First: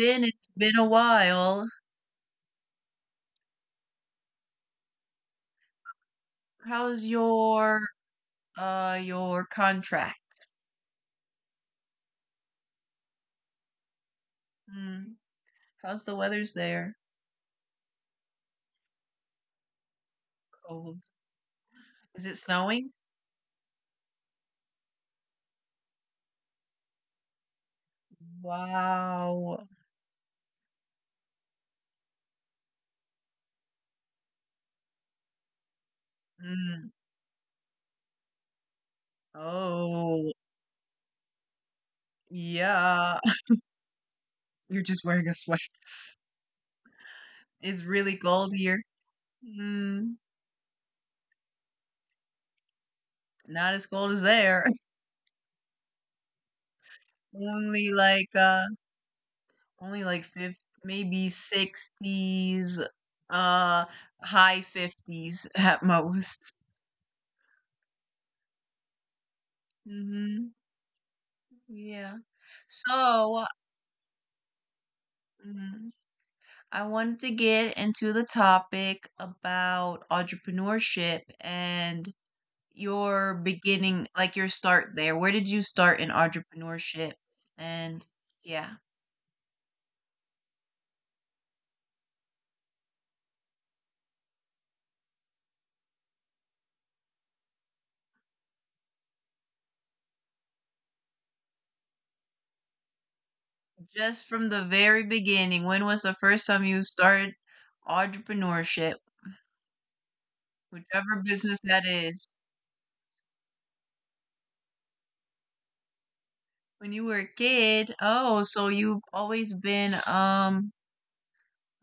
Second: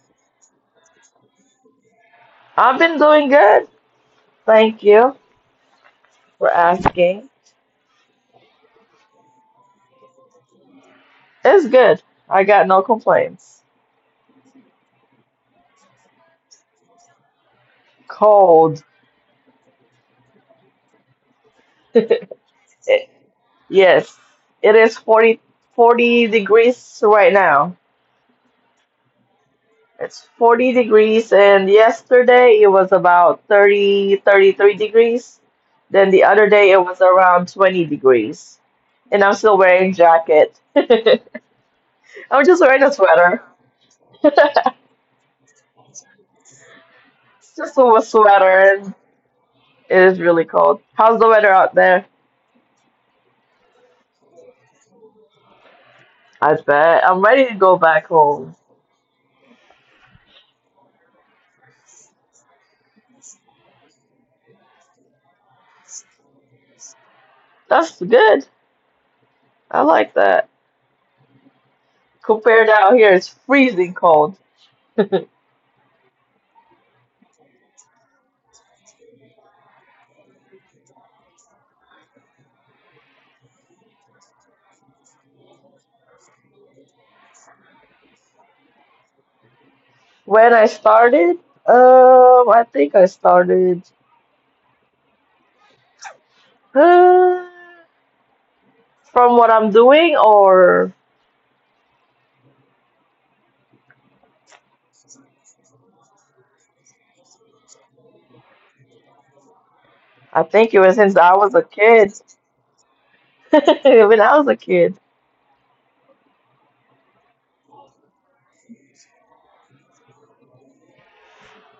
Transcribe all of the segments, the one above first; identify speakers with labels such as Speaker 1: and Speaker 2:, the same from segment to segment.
Speaker 1: been? It's been a while.
Speaker 2: I've been doing good. Thank you for
Speaker 1: How's
Speaker 2: asking.
Speaker 1: your contract?
Speaker 2: It's good. I got no complaints.
Speaker 1: Hmm. How's the weather's there?
Speaker 2: Cold.
Speaker 1: Cold. Is it snowing?
Speaker 2: Yes, it is forty degrees right now.
Speaker 1: Wow.
Speaker 2: It's 40 degrees, and yesterday it was about thirty three degrees. Then the other day it
Speaker 1: Mm.
Speaker 2: was around 20 degrees. And I'm still wearing
Speaker 1: Oh,
Speaker 2: jacket. I'm just wearing a
Speaker 1: yeah.
Speaker 2: sweater.
Speaker 1: You're just wearing a sweat.
Speaker 2: It's just
Speaker 1: It's
Speaker 2: a
Speaker 1: really cold here.
Speaker 2: sweater. It
Speaker 1: Mm.
Speaker 2: is really cold. How's the weather out there?
Speaker 1: Not as cold as there.
Speaker 2: I bet. I'm ready to go
Speaker 1: Only
Speaker 2: back
Speaker 1: like
Speaker 2: home.
Speaker 1: only like fifth, maybe 60s, uh, high 50s at most.
Speaker 2: That's good. I like that.
Speaker 1: Hmm. Yeah.
Speaker 2: Compared to out here, it's
Speaker 1: So,
Speaker 2: freezing cold.
Speaker 1: mhm, I wanted to get into the topic about entrepreneurship and your beginning, like your start there. Where did you start in entrepreneurship? And yeah,
Speaker 2: When I started, I think I started uh, from what I'm doing, or
Speaker 1: just from the very beginning, when was the first time you started entrepreneurship,
Speaker 2: I think it was since
Speaker 1: whichever
Speaker 2: I was
Speaker 1: business
Speaker 2: a
Speaker 1: that
Speaker 2: kid.
Speaker 1: is?
Speaker 2: When I was a kid,
Speaker 1: When you were a kid, oh, so you've always been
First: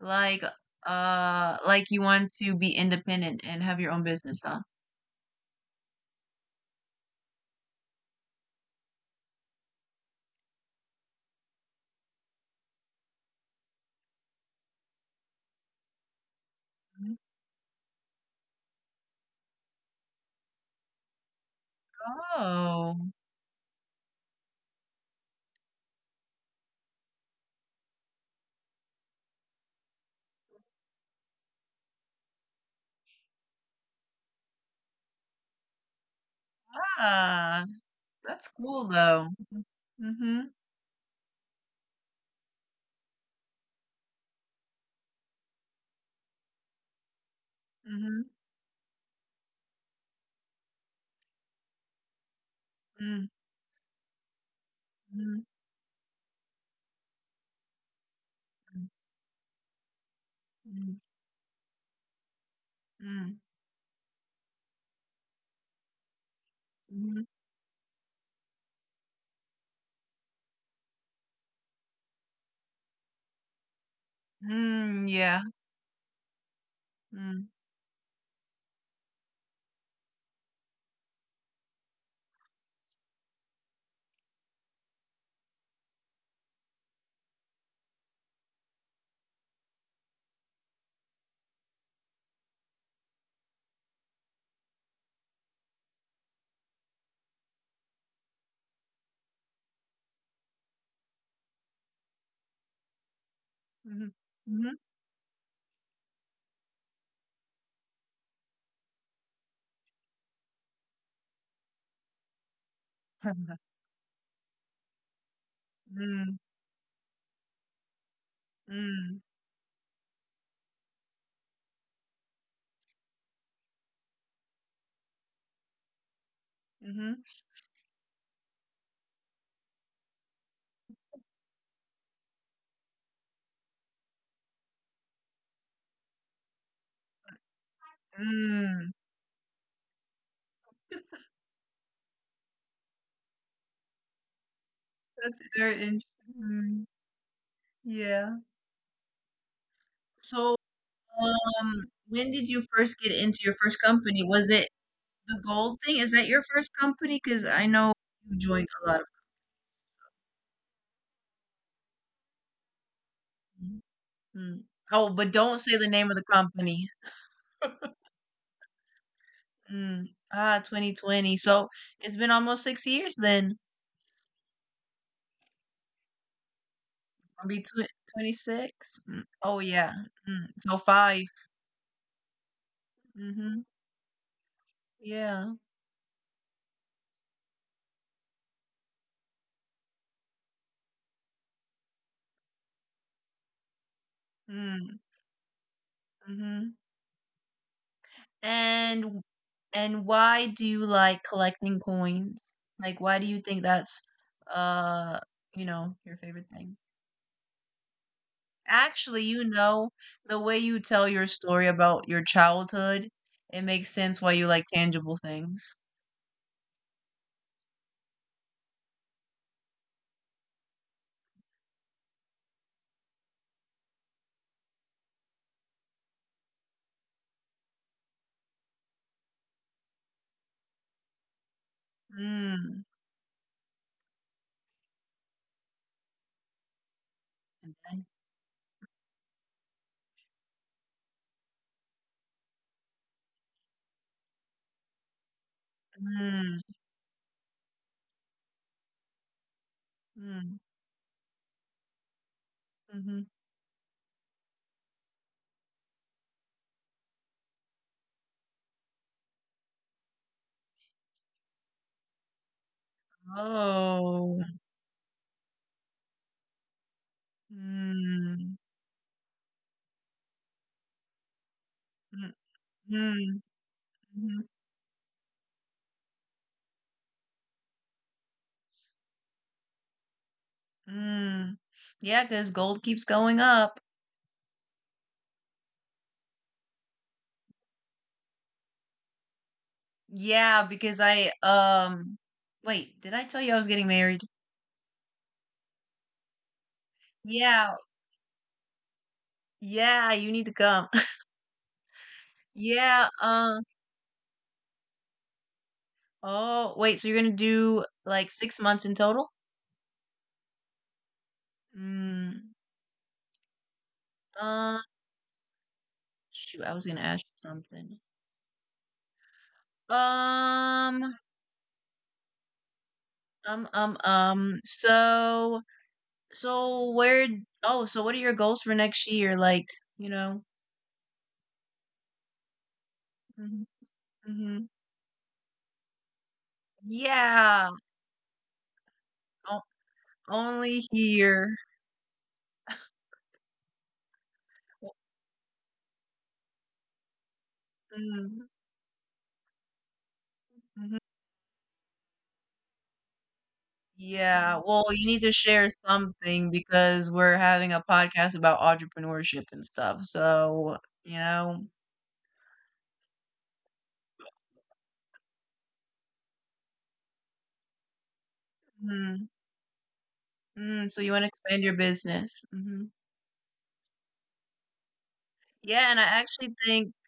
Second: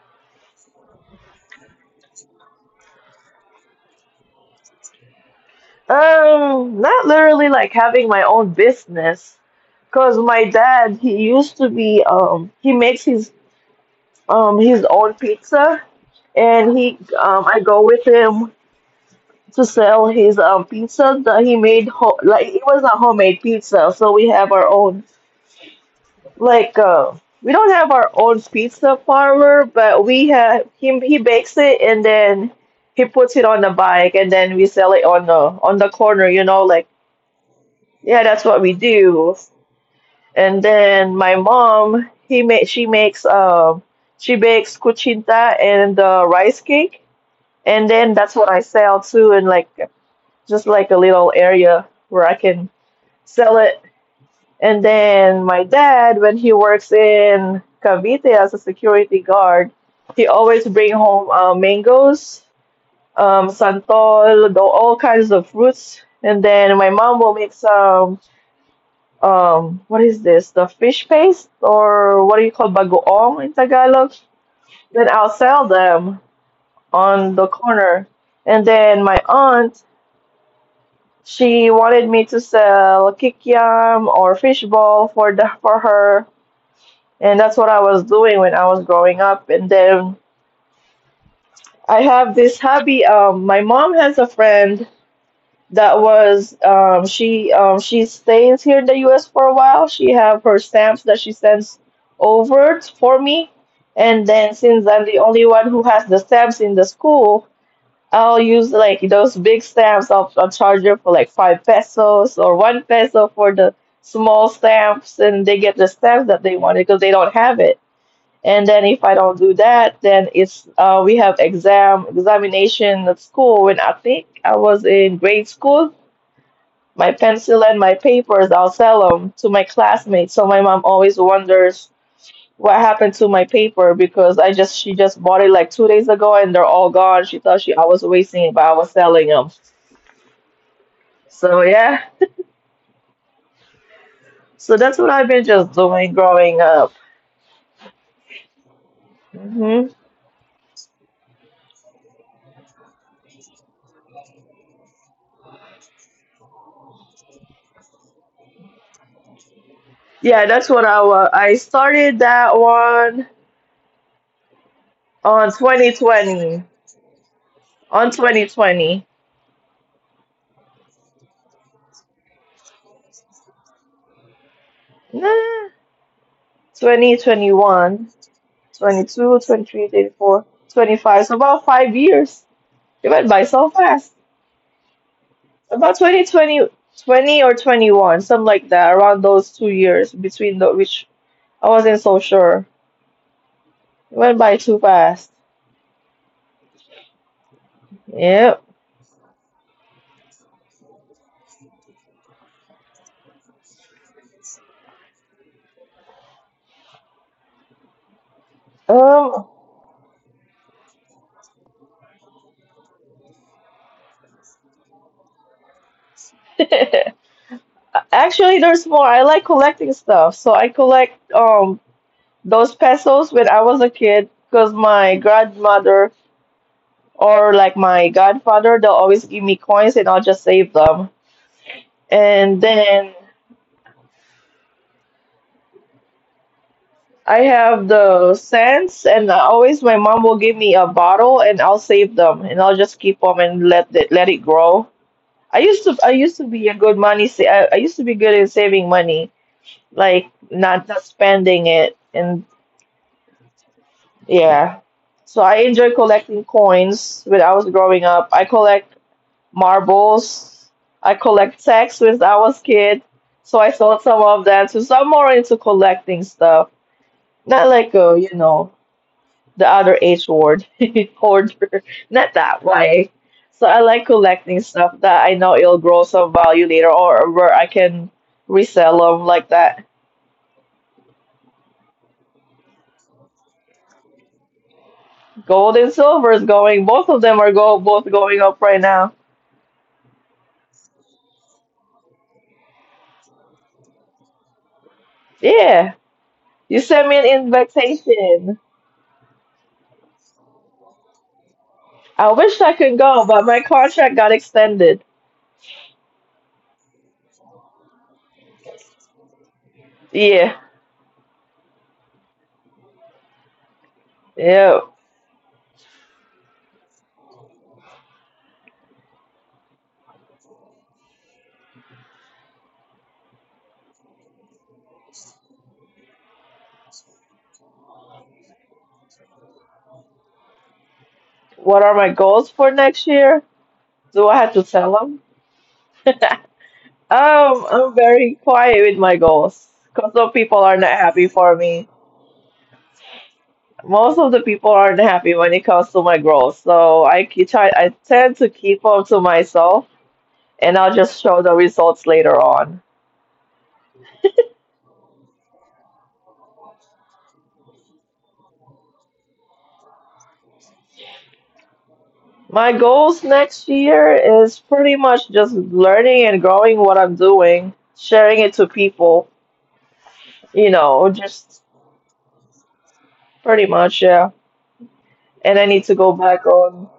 Speaker 1: like like you want to be independent and have your own business, huh?
Speaker 2: not literally like having my own business, because my dad, he used to be, he makes his own pizza, and he
Speaker 1: Mhm.
Speaker 2: I go with him to sell his pizza that he made, like it was a
Speaker 1: Oh,
Speaker 2: homemade pizza, so we have our own, like, we don't have our own pizza parlor, but we have him, he bakes it, and then he puts it on the bike, and then we sell it on the corner, you know, like,
Speaker 1: ah,
Speaker 2: yeah, that's
Speaker 1: that's
Speaker 2: what we
Speaker 1: cool though.
Speaker 2: do.
Speaker 1: Mm-hmm.
Speaker 2: And then my mom, he made she bakes cuchinta and rice cake, and then
Speaker 1: Mm-hmm.
Speaker 2: that's what I sell too, in like, just like a little area where I can
Speaker 1: Mm-hmm.
Speaker 2: sell it. And
Speaker 1: Mm-hmm.
Speaker 2: then my dad, when he works in Cavite as a security guard, he always bring
Speaker 1: Mm-hmm.
Speaker 2: home mangoes, santol, all kinds of fruits. And then my
Speaker 1: Mm-hmm.
Speaker 2: mom
Speaker 1: Mm,
Speaker 2: will make some, what is this? The fish paste, or what do you call bagoong in Tagalog? Then
Speaker 1: mm,
Speaker 2: I'll
Speaker 1: yeah.
Speaker 2: sell them on
Speaker 1: Mm-hmm.
Speaker 2: the corner. And then my aunt, she wanted me to sell kikiam or fishball for the for her, and that's what I was doing when I was growing up. And then I have this hobby. My mom has a friend that was she stays here in the U.S. for a while. She have her stamps that she sends over for me,
Speaker 1: Mm-hmm.
Speaker 2: and then
Speaker 1: Mm,
Speaker 2: since I'm the only one who has the stamps in the school, I'll use like those big stamps. I'll charge them for like 5 pesos or 1 peso for the small stamps, and they get the stamps that they wanted because they don't have it. And then if I
Speaker 1: mm,
Speaker 2: don't do that, then it's we have examination at school. When I think I was in grade school, my
Speaker 1: mm-hmm.
Speaker 2: pencil and my papers, I'll sell them to my classmates. So my mom always wonders what happened to my paper, because I just she just bought it like 2 days ago and they're all gone. She thought she I was wasting it, but I was
Speaker 1: Mm.
Speaker 2: selling them. So yeah, so that's what I've
Speaker 1: That's
Speaker 2: been just
Speaker 1: very interesting.
Speaker 2: doing growing
Speaker 1: Mm,
Speaker 2: up.
Speaker 1: yeah.
Speaker 2: Hmm.
Speaker 1: So um, when did you first get into your first company? Was it the gold thing? Is that your first company? Because I know you joined a lot of
Speaker 2: Yeah, that's what I started that one
Speaker 1: companies. Mm. Oh, but don't say the
Speaker 2: on
Speaker 1: name of the
Speaker 2: 2020
Speaker 1: company.
Speaker 2: on 2020.
Speaker 1: Mm. Ah, 2020. So it's been almost 6 years then.
Speaker 2: Nah,
Speaker 1: I'll be tw
Speaker 2: 2021,
Speaker 1: 26. Mm.
Speaker 2: 22,
Speaker 1: Oh,
Speaker 2: 23,
Speaker 1: yeah.
Speaker 2: 24,
Speaker 1: Mm. So
Speaker 2: 25.
Speaker 1: five.
Speaker 2: So about 5 years. It went by
Speaker 1: Mm-hmm.
Speaker 2: so fast.
Speaker 1: Yeah.
Speaker 2: About twenty twenty or 21, something like that, around those 2 years between the, which I wasn't so sure. It went by too
Speaker 1: Mm.
Speaker 2: fast.
Speaker 1: Mm-hmm.
Speaker 2: Yep.
Speaker 1: And and why do you like collecting coins? Like, why do you think that's uh, you know, your favorite thing? Actually,
Speaker 2: Um,
Speaker 1: you know, the way you tell your story about your childhood, it makes sense why you like tangible things.
Speaker 2: Actually, there's more. I like collecting stuff, so I collect those pesos when I was a kid because my grandmother, or like my godfather, they'll always give me coins and I'll just save them. And
Speaker 1: Mm.
Speaker 2: then I
Speaker 1: And
Speaker 2: have
Speaker 1: then-
Speaker 2: the scents, and always my mom will give me a bottle, and I'll save them, and I'll just keep them and let it grow. I used to
Speaker 1: Mm.
Speaker 2: be a good money. I used to be good at saving money, like
Speaker 1: Mm.
Speaker 2: not spending it, and
Speaker 1: Mm-hmm.
Speaker 2: yeah. So I enjoy collecting coins when I was growing up. I collect marbles. I collect texts when I was kid. So I sold some
Speaker 1: Oh.
Speaker 2: of them. So I'm more into collecting stuff. Not like a, you
Speaker 1: Mm.
Speaker 2: know. the other H word, hoarder. Not
Speaker 1: Mm.
Speaker 2: that way.
Speaker 1: Mm.
Speaker 2: So I like
Speaker 1: Mm.
Speaker 2: collecting stuff that I know it'll grow some value later, or where I can resell them like that.
Speaker 1: Mm. Yeah, because gold keeps going up.
Speaker 2: Gold and silver is going. Both of them are go both going up right now.
Speaker 1: Yeah, because I wait, did I tell you I was getting married?
Speaker 2: Yeah. You sent me an
Speaker 1: Yeah,
Speaker 2: invitation.
Speaker 1: yeah, you need to come.
Speaker 2: I wish I could
Speaker 1: Yeah,
Speaker 2: go, but my contract got extended.
Speaker 1: oh, wait, so you're gonna do like 6 months in total?
Speaker 2: Yeah.
Speaker 1: Mm, uh
Speaker 2: Yeah.
Speaker 1: shoot, I was gonna ask you something. Um, so so where oh, so what are your goals for next year? Like, you know.
Speaker 2: What are my goals for next year?
Speaker 1: Hmm.
Speaker 2: Do I have
Speaker 1: Hmm.
Speaker 2: to tell them? Um,
Speaker 1: Yeah,
Speaker 2: I'm very quiet with my
Speaker 1: o-
Speaker 2: goals because some people are
Speaker 1: only
Speaker 2: not happy
Speaker 1: here.
Speaker 2: for me. Most of the people aren't happy when it comes to my goals, so I try. I tend
Speaker 1: Mm-hmm.
Speaker 2: to keep them to myself, and I'll
Speaker 1: Mm-hmm.
Speaker 2: just show the results later on.
Speaker 1: Yeah, well, you need to share something because we're having a podcast about entrepreneurship and stuff. So, you know.
Speaker 2: My goals next year is pretty much just learning and growing what I'm doing, sharing it to people.
Speaker 1: Mm,
Speaker 2: You
Speaker 1: mm, so
Speaker 2: know,
Speaker 1: you want to
Speaker 2: just
Speaker 1: expand your business. Hmm.
Speaker 2: pretty much, yeah. And I need
Speaker 1: Yeah, and
Speaker 2: to
Speaker 1: I
Speaker 2: go
Speaker 1: actually
Speaker 2: back
Speaker 1: think,
Speaker 2: on.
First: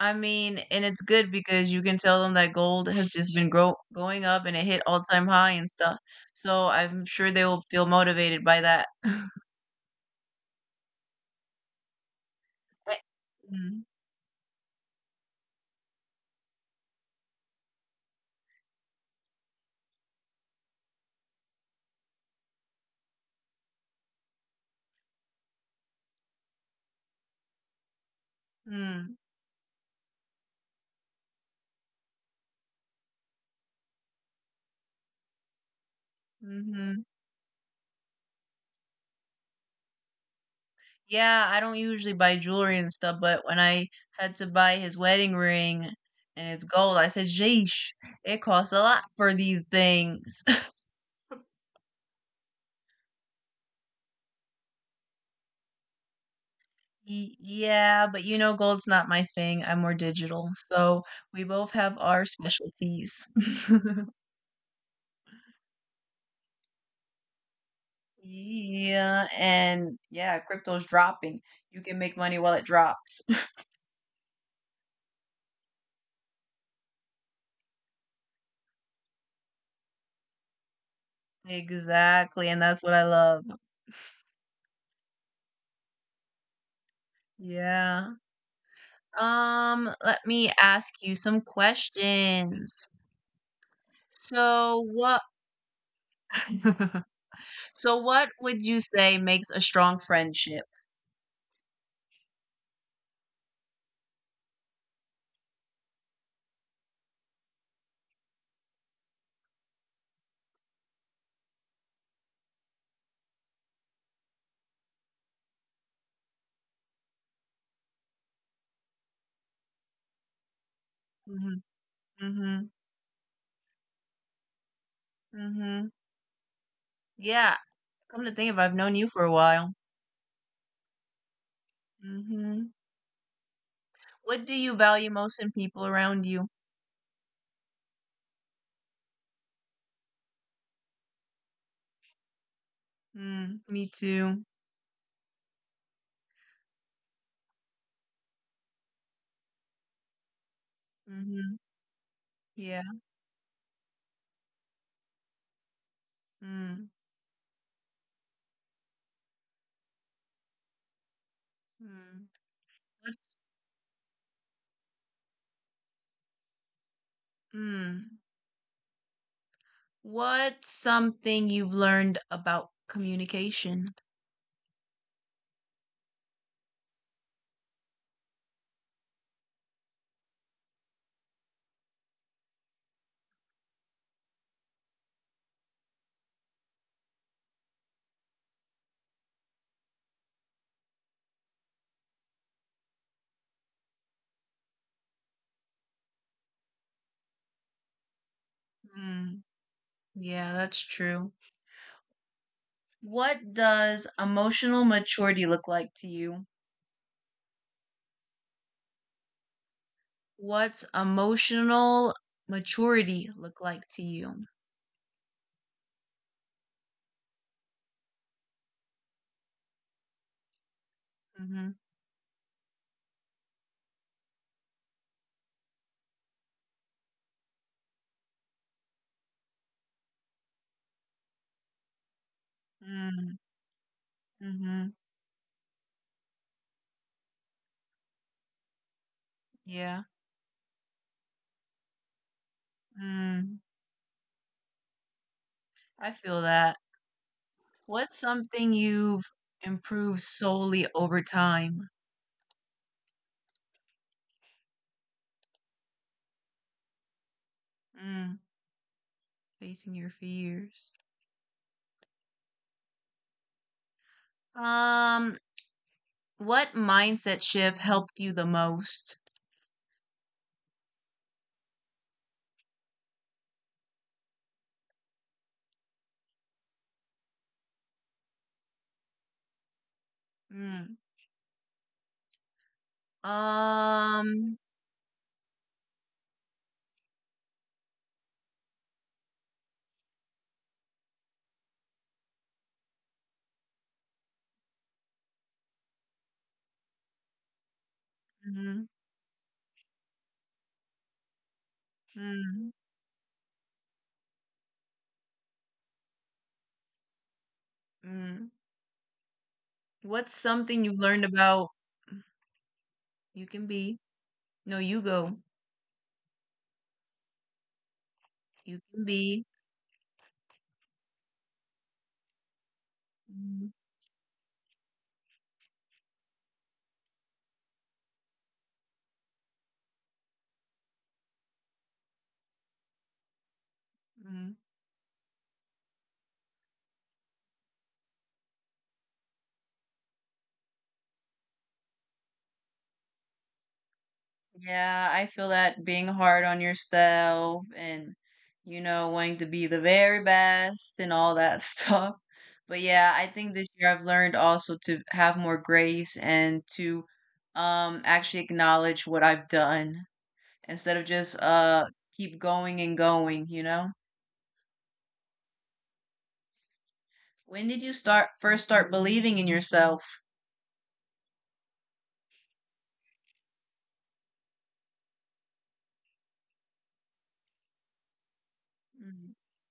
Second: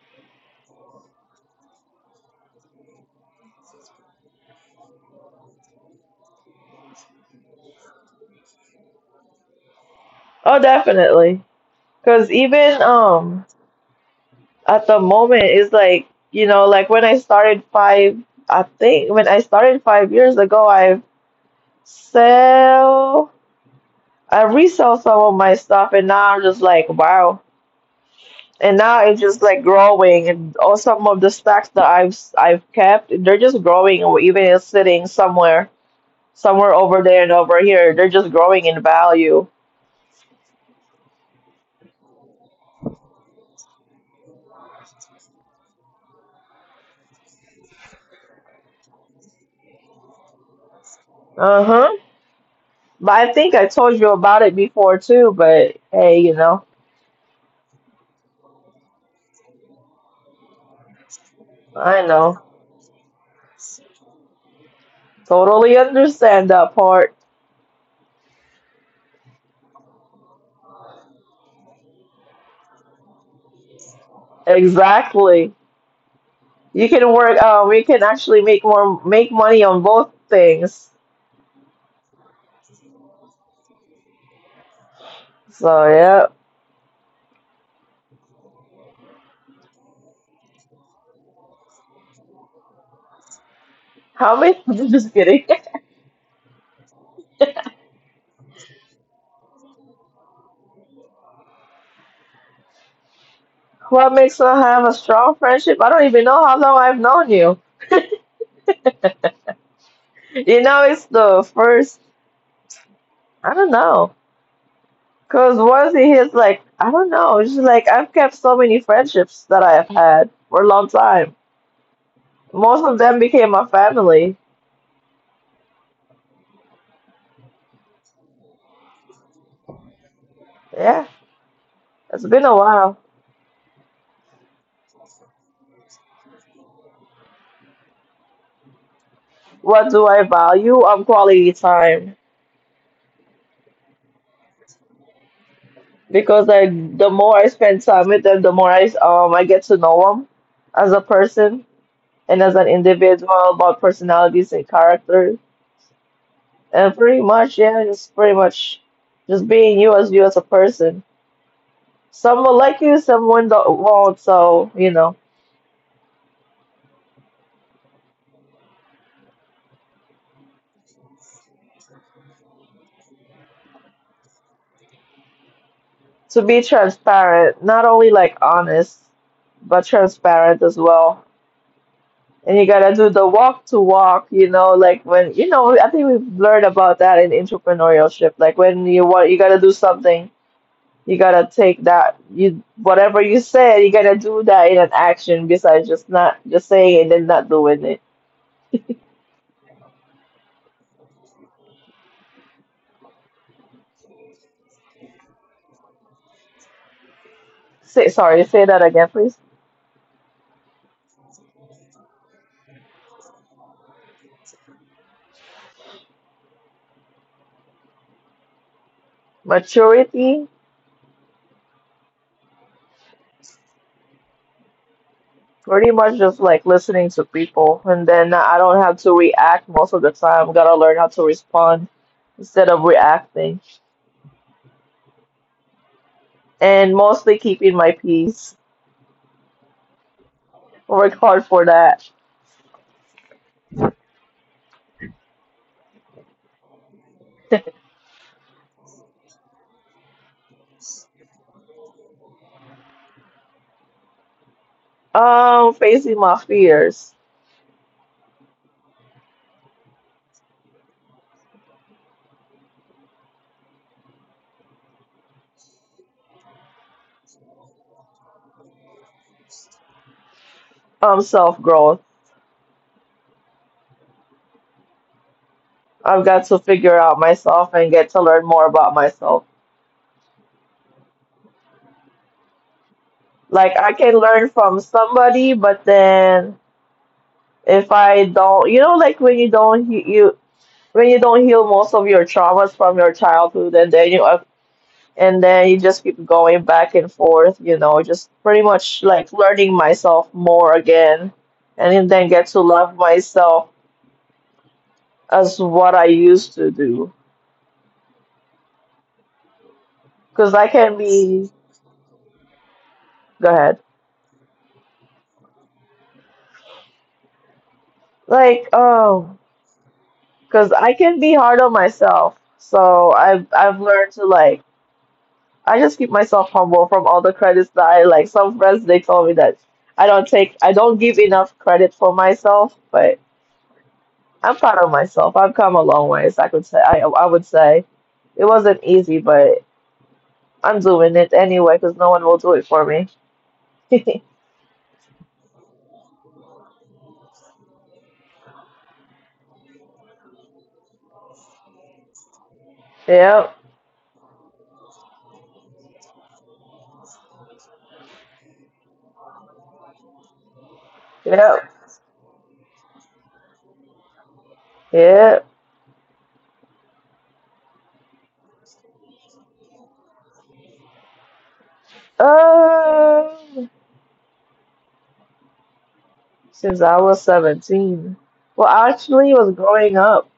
Speaker 1: I mean, and it's good because you can tell them that gold has just been grow going up and it hit all-time high and stuff. So I'm sure they will feel motivated by that.
Speaker 2: Oh, definitely, because even at the moment, it's like, like when I started five, I think when I started 5 years ago, sell I resell some of my stuff, and now I'm just like, wow, and now it's just like growing, and all, some of the stacks that I've kept, they're just growing, or even it's sitting somewhere,
Speaker 1: Mm-hmm.
Speaker 2: over there and over here, they're just growing in value.
Speaker 1: Yeah, I don't usually buy jewelry and stuff, but when I had to buy his wedding ring and it's gold, I said, "Jeesh, it costs a lot for these things."
Speaker 2: Uh-huh. But I think I told you about it before too, but hey,
Speaker 1: Yeah, but you know, gold's not my thing. I'm more digital. So we both have
Speaker 2: I
Speaker 1: our
Speaker 2: know.
Speaker 1: specialties.
Speaker 2: Totally understand that part.
Speaker 1: Yeah, and yeah, crypto's dropping. You can make money while it drops.
Speaker 2: Exactly. You can work, we can actually make more, make money on both things.
Speaker 1: Exactly, and that's what I love.
Speaker 2: So, yeah.
Speaker 1: Yeah. Let me ask you some questions.
Speaker 2: How many?
Speaker 1: So
Speaker 2: I'm just
Speaker 1: what
Speaker 2: kidding.
Speaker 1: so what would you say makes a strong friendship?
Speaker 2: What makes us have a strong friendship? I don't even know how long I've known you. You know, it's the first, I don't know. Because once he hits, like, I don't know. It's just like I've kept so many friendships that I have had for a long time.
Speaker 1: Mhm,
Speaker 2: Most
Speaker 1: mhm,
Speaker 2: of them became my family.
Speaker 1: mhm. Yeah, come to think of it, I've known you for a while.
Speaker 2: Yeah, it's been a
Speaker 1: Mhm.
Speaker 2: while.
Speaker 1: What do you value most in people around you?
Speaker 2: What do I value? Quality time.
Speaker 1: Mm, me too.
Speaker 2: Because like the more I spend time with them, the more I get to know them as a person
Speaker 1: Mhm.
Speaker 2: and as an
Speaker 1: Yeah.
Speaker 2: individual, about personalities and character. And
Speaker 1: Mm.
Speaker 2: pretty much, yeah, just pretty much just being you, as you as a person.
Speaker 1: Mm.
Speaker 2: Some will like you, some
Speaker 1: What's
Speaker 2: won't. So,
Speaker 1: mm. What's something you've learned about communication?
Speaker 2: to be transparent, not only like honest, but transparent as well. And you gotta do the walk to walk, you know, like when I think we've learned about that in entrepreneurship. Like when you want, you gotta do something, you gotta take that you whatever you said, you gotta do that in an action besides just not just saying and then not doing it.
Speaker 1: Mm. Yeah, that's true. What does emotional maturity look like to you?
Speaker 2: Say sorry, say that again, please.
Speaker 1: What's emotional maturity look like to you?
Speaker 2: Maturity,
Speaker 1: Mhm.
Speaker 2: pretty much just like listening to people, and then I don't have to react most of the time. Gotta learn how to respond instead of
Speaker 1: Mm.
Speaker 2: reacting,
Speaker 1: Mhm.
Speaker 2: and mostly keeping my peace,
Speaker 1: Yeah.
Speaker 2: work hard for that.
Speaker 1: Mm. I feel that. What's something you've improved solely over time?
Speaker 2: Facing my fears.
Speaker 1: Mm, facing your fears. Um, what mindset shift helped you the most?
Speaker 2: Self growth. I've got to figure out myself and get to learn more about myself.
Speaker 1: Mm.
Speaker 2: Like, I can learn
Speaker 1: Um,
Speaker 2: from somebody, but then if I don't, like when you don't heal most of your traumas from your childhood, and then you just keep going back and forth, just pretty
Speaker 1: mm,
Speaker 2: much like learning myself more again, and then get to
Speaker 1: mm,
Speaker 2: love myself as what I used to do.
Speaker 1: mm. What's
Speaker 2: Because I
Speaker 1: something you
Speaker 2: can
Speaker 1: learned
Speaker 2: be,
Speaker 1: about you
Speaker 2: go
Speaker 1: can
Speaker 2: ahead.
Speaker 1: be? No, you go.
Speaker 2: Like,
Speaker 1: You can
Speaker 2: oh,
Speaker 1: be.
Speaker 2: because I can be hard on myself. So I've
Speaker 1: Mm,
Speaker 2: I've learned to, like, I just keep myself humble from all the credits that I like. Some friends, they told me that I don't give enough credit for myself, but
Speaker 1: mm.
Speaker 2: I'm proud of myself. I've come a long ways. I could say, I would say it wasn't easy, but I'm doing it anyway because no one will do it for me.
Speaker 1: Yeah, I feel that being hard on yourself and, you know, wanting to be the very best and all that stuff. But yeah, I think
Speaker 2: Yep,
Speaker 1: this year I've learned also to have more grace and to actually acknowledge what I've done instead of just
Speaker 2: yep,
Speaker 1: keep going and going, you know?
Speaker 2: yep.
Speaker 1: When did you start believing in yourself?
Speaker 2: Um, since I was 17. Well, actually, it was growing
Speaker 1: Mm.
Speaker 2: up.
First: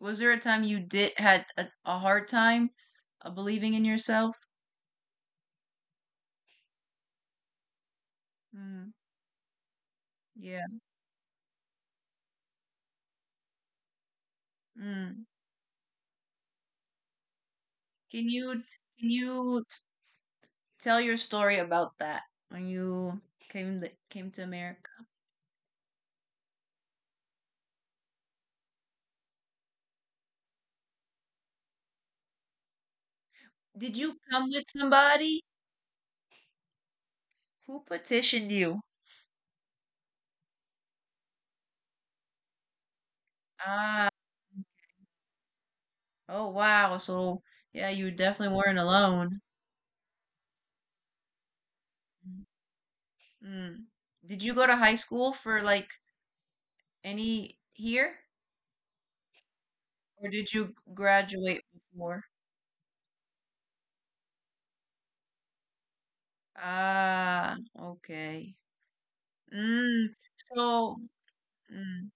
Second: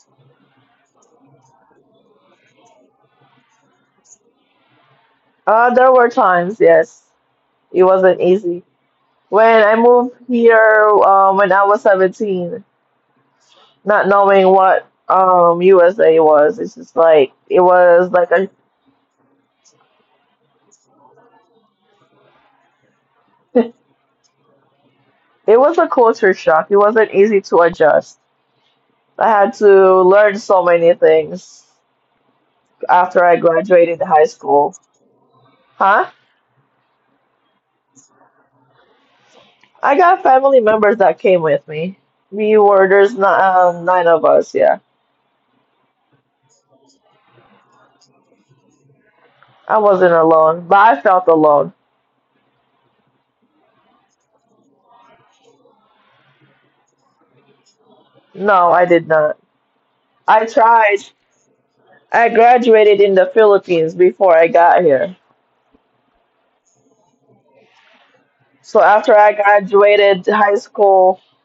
Speaker 1: Was there a time you did had a hard time believing in yourself?
Speaker 2: There were times, yes, it wasn't easy.
Speaker 1: Mm.
Speaker 2: When I moved
Speaker 1: Yeah.
Speaker 2: here, when I was 17, not knowing
Speaker 1: Mm.
Speaker 2: what USA was, it's just like, it
Speaker 1: Can you
Speaker 2: was like
Speaker 1: can you t- Tell your story about that when you came
Speaker 2: a,
Speaker 1: to America?
Speaker 2: it was a culture shock. It wasn't easy to adjust. I had to learn so many things after
Speaker 1: Did
Speaker 2: I
Speaker 1: you come with
Speaker 2: graduated high
Speaker 1: somebody
Speaker 2: school. Huh?
Speaker 1: who petitioned you?
Speaker 2: I got family members that came with me. We were, there's
Speaker 1: Ah,
Speaker 2: not, nine of us. Yeah.
Speaker 1: oh wow. So yeah, you definitely weren't alone.
Speaker 2: I wasn't alone, but I felt alone.
Speaker 1: Mm. Did you go to high school for like any here,
Speaker 2: No, I did not.
Speaker 1: or did you
Speaker 2: I
Speaker 1: graduate
Speaker 2: tried.
Speaker 1: before?
Speaker 2: I graduated in the Philippines before I got here.
Speaker 1: Ah, okay.
Speaker 2: So after I
Speaker 1: Mm. So,
Speaker 2: graduated high school,
Speaker 1: mm,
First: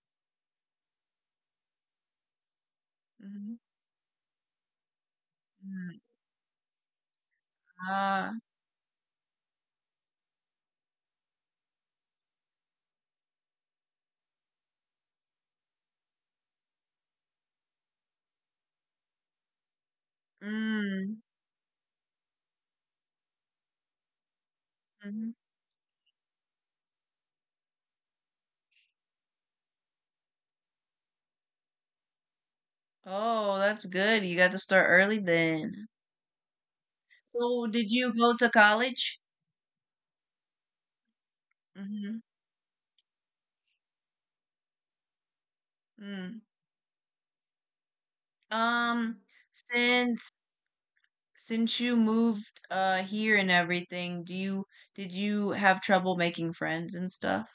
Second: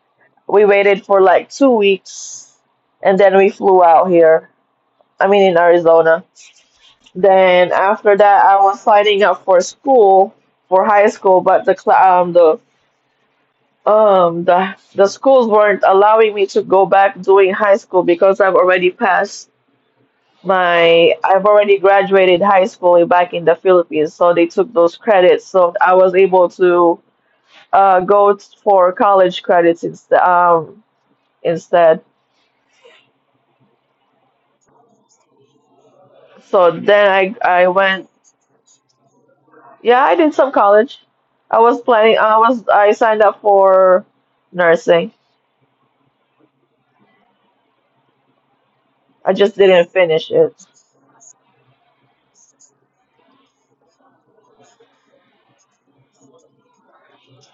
Speaker 2: we waited for like 2 weeks and then we
Speaker 1: mm,
Speaker 2: flew out here. I mean, in
Speaker 1: mm,
Speaker 2: Arizona. Then after
Speaker 1: ah,
Speaker 2: that, I was signing up for school, for high school, but the cla um, the the schools weren't allowing me to go back doing high school because
Speaker 1: mm,
Speaker 2: I've already graduated high school back in the Philippines, so they took those
Speaker 1: mhm.
Speaker 2: credits. So I was able to for college credits instead. Instead,
Speaker 1: Oh, that's good. You got to start early then.
Speaker 2: so then I
Speaker 1: So,
Speaker 2: I
Speaker 1: did
Speaker 2: went.
Speaker 1: you go to college?
Speaker 2: Yeah, I did some college. I was
Speaker 1: Hmm.
Speaker 2: planning. I was I signed up for nursing.
Speaker 1: Mm. Um,
Speaker 2: I just didn't finish
Speaker 1: since
Speaker 2: it.
Speaker 1: since you moved here and everything, do you did you have trouble making friends and stuff?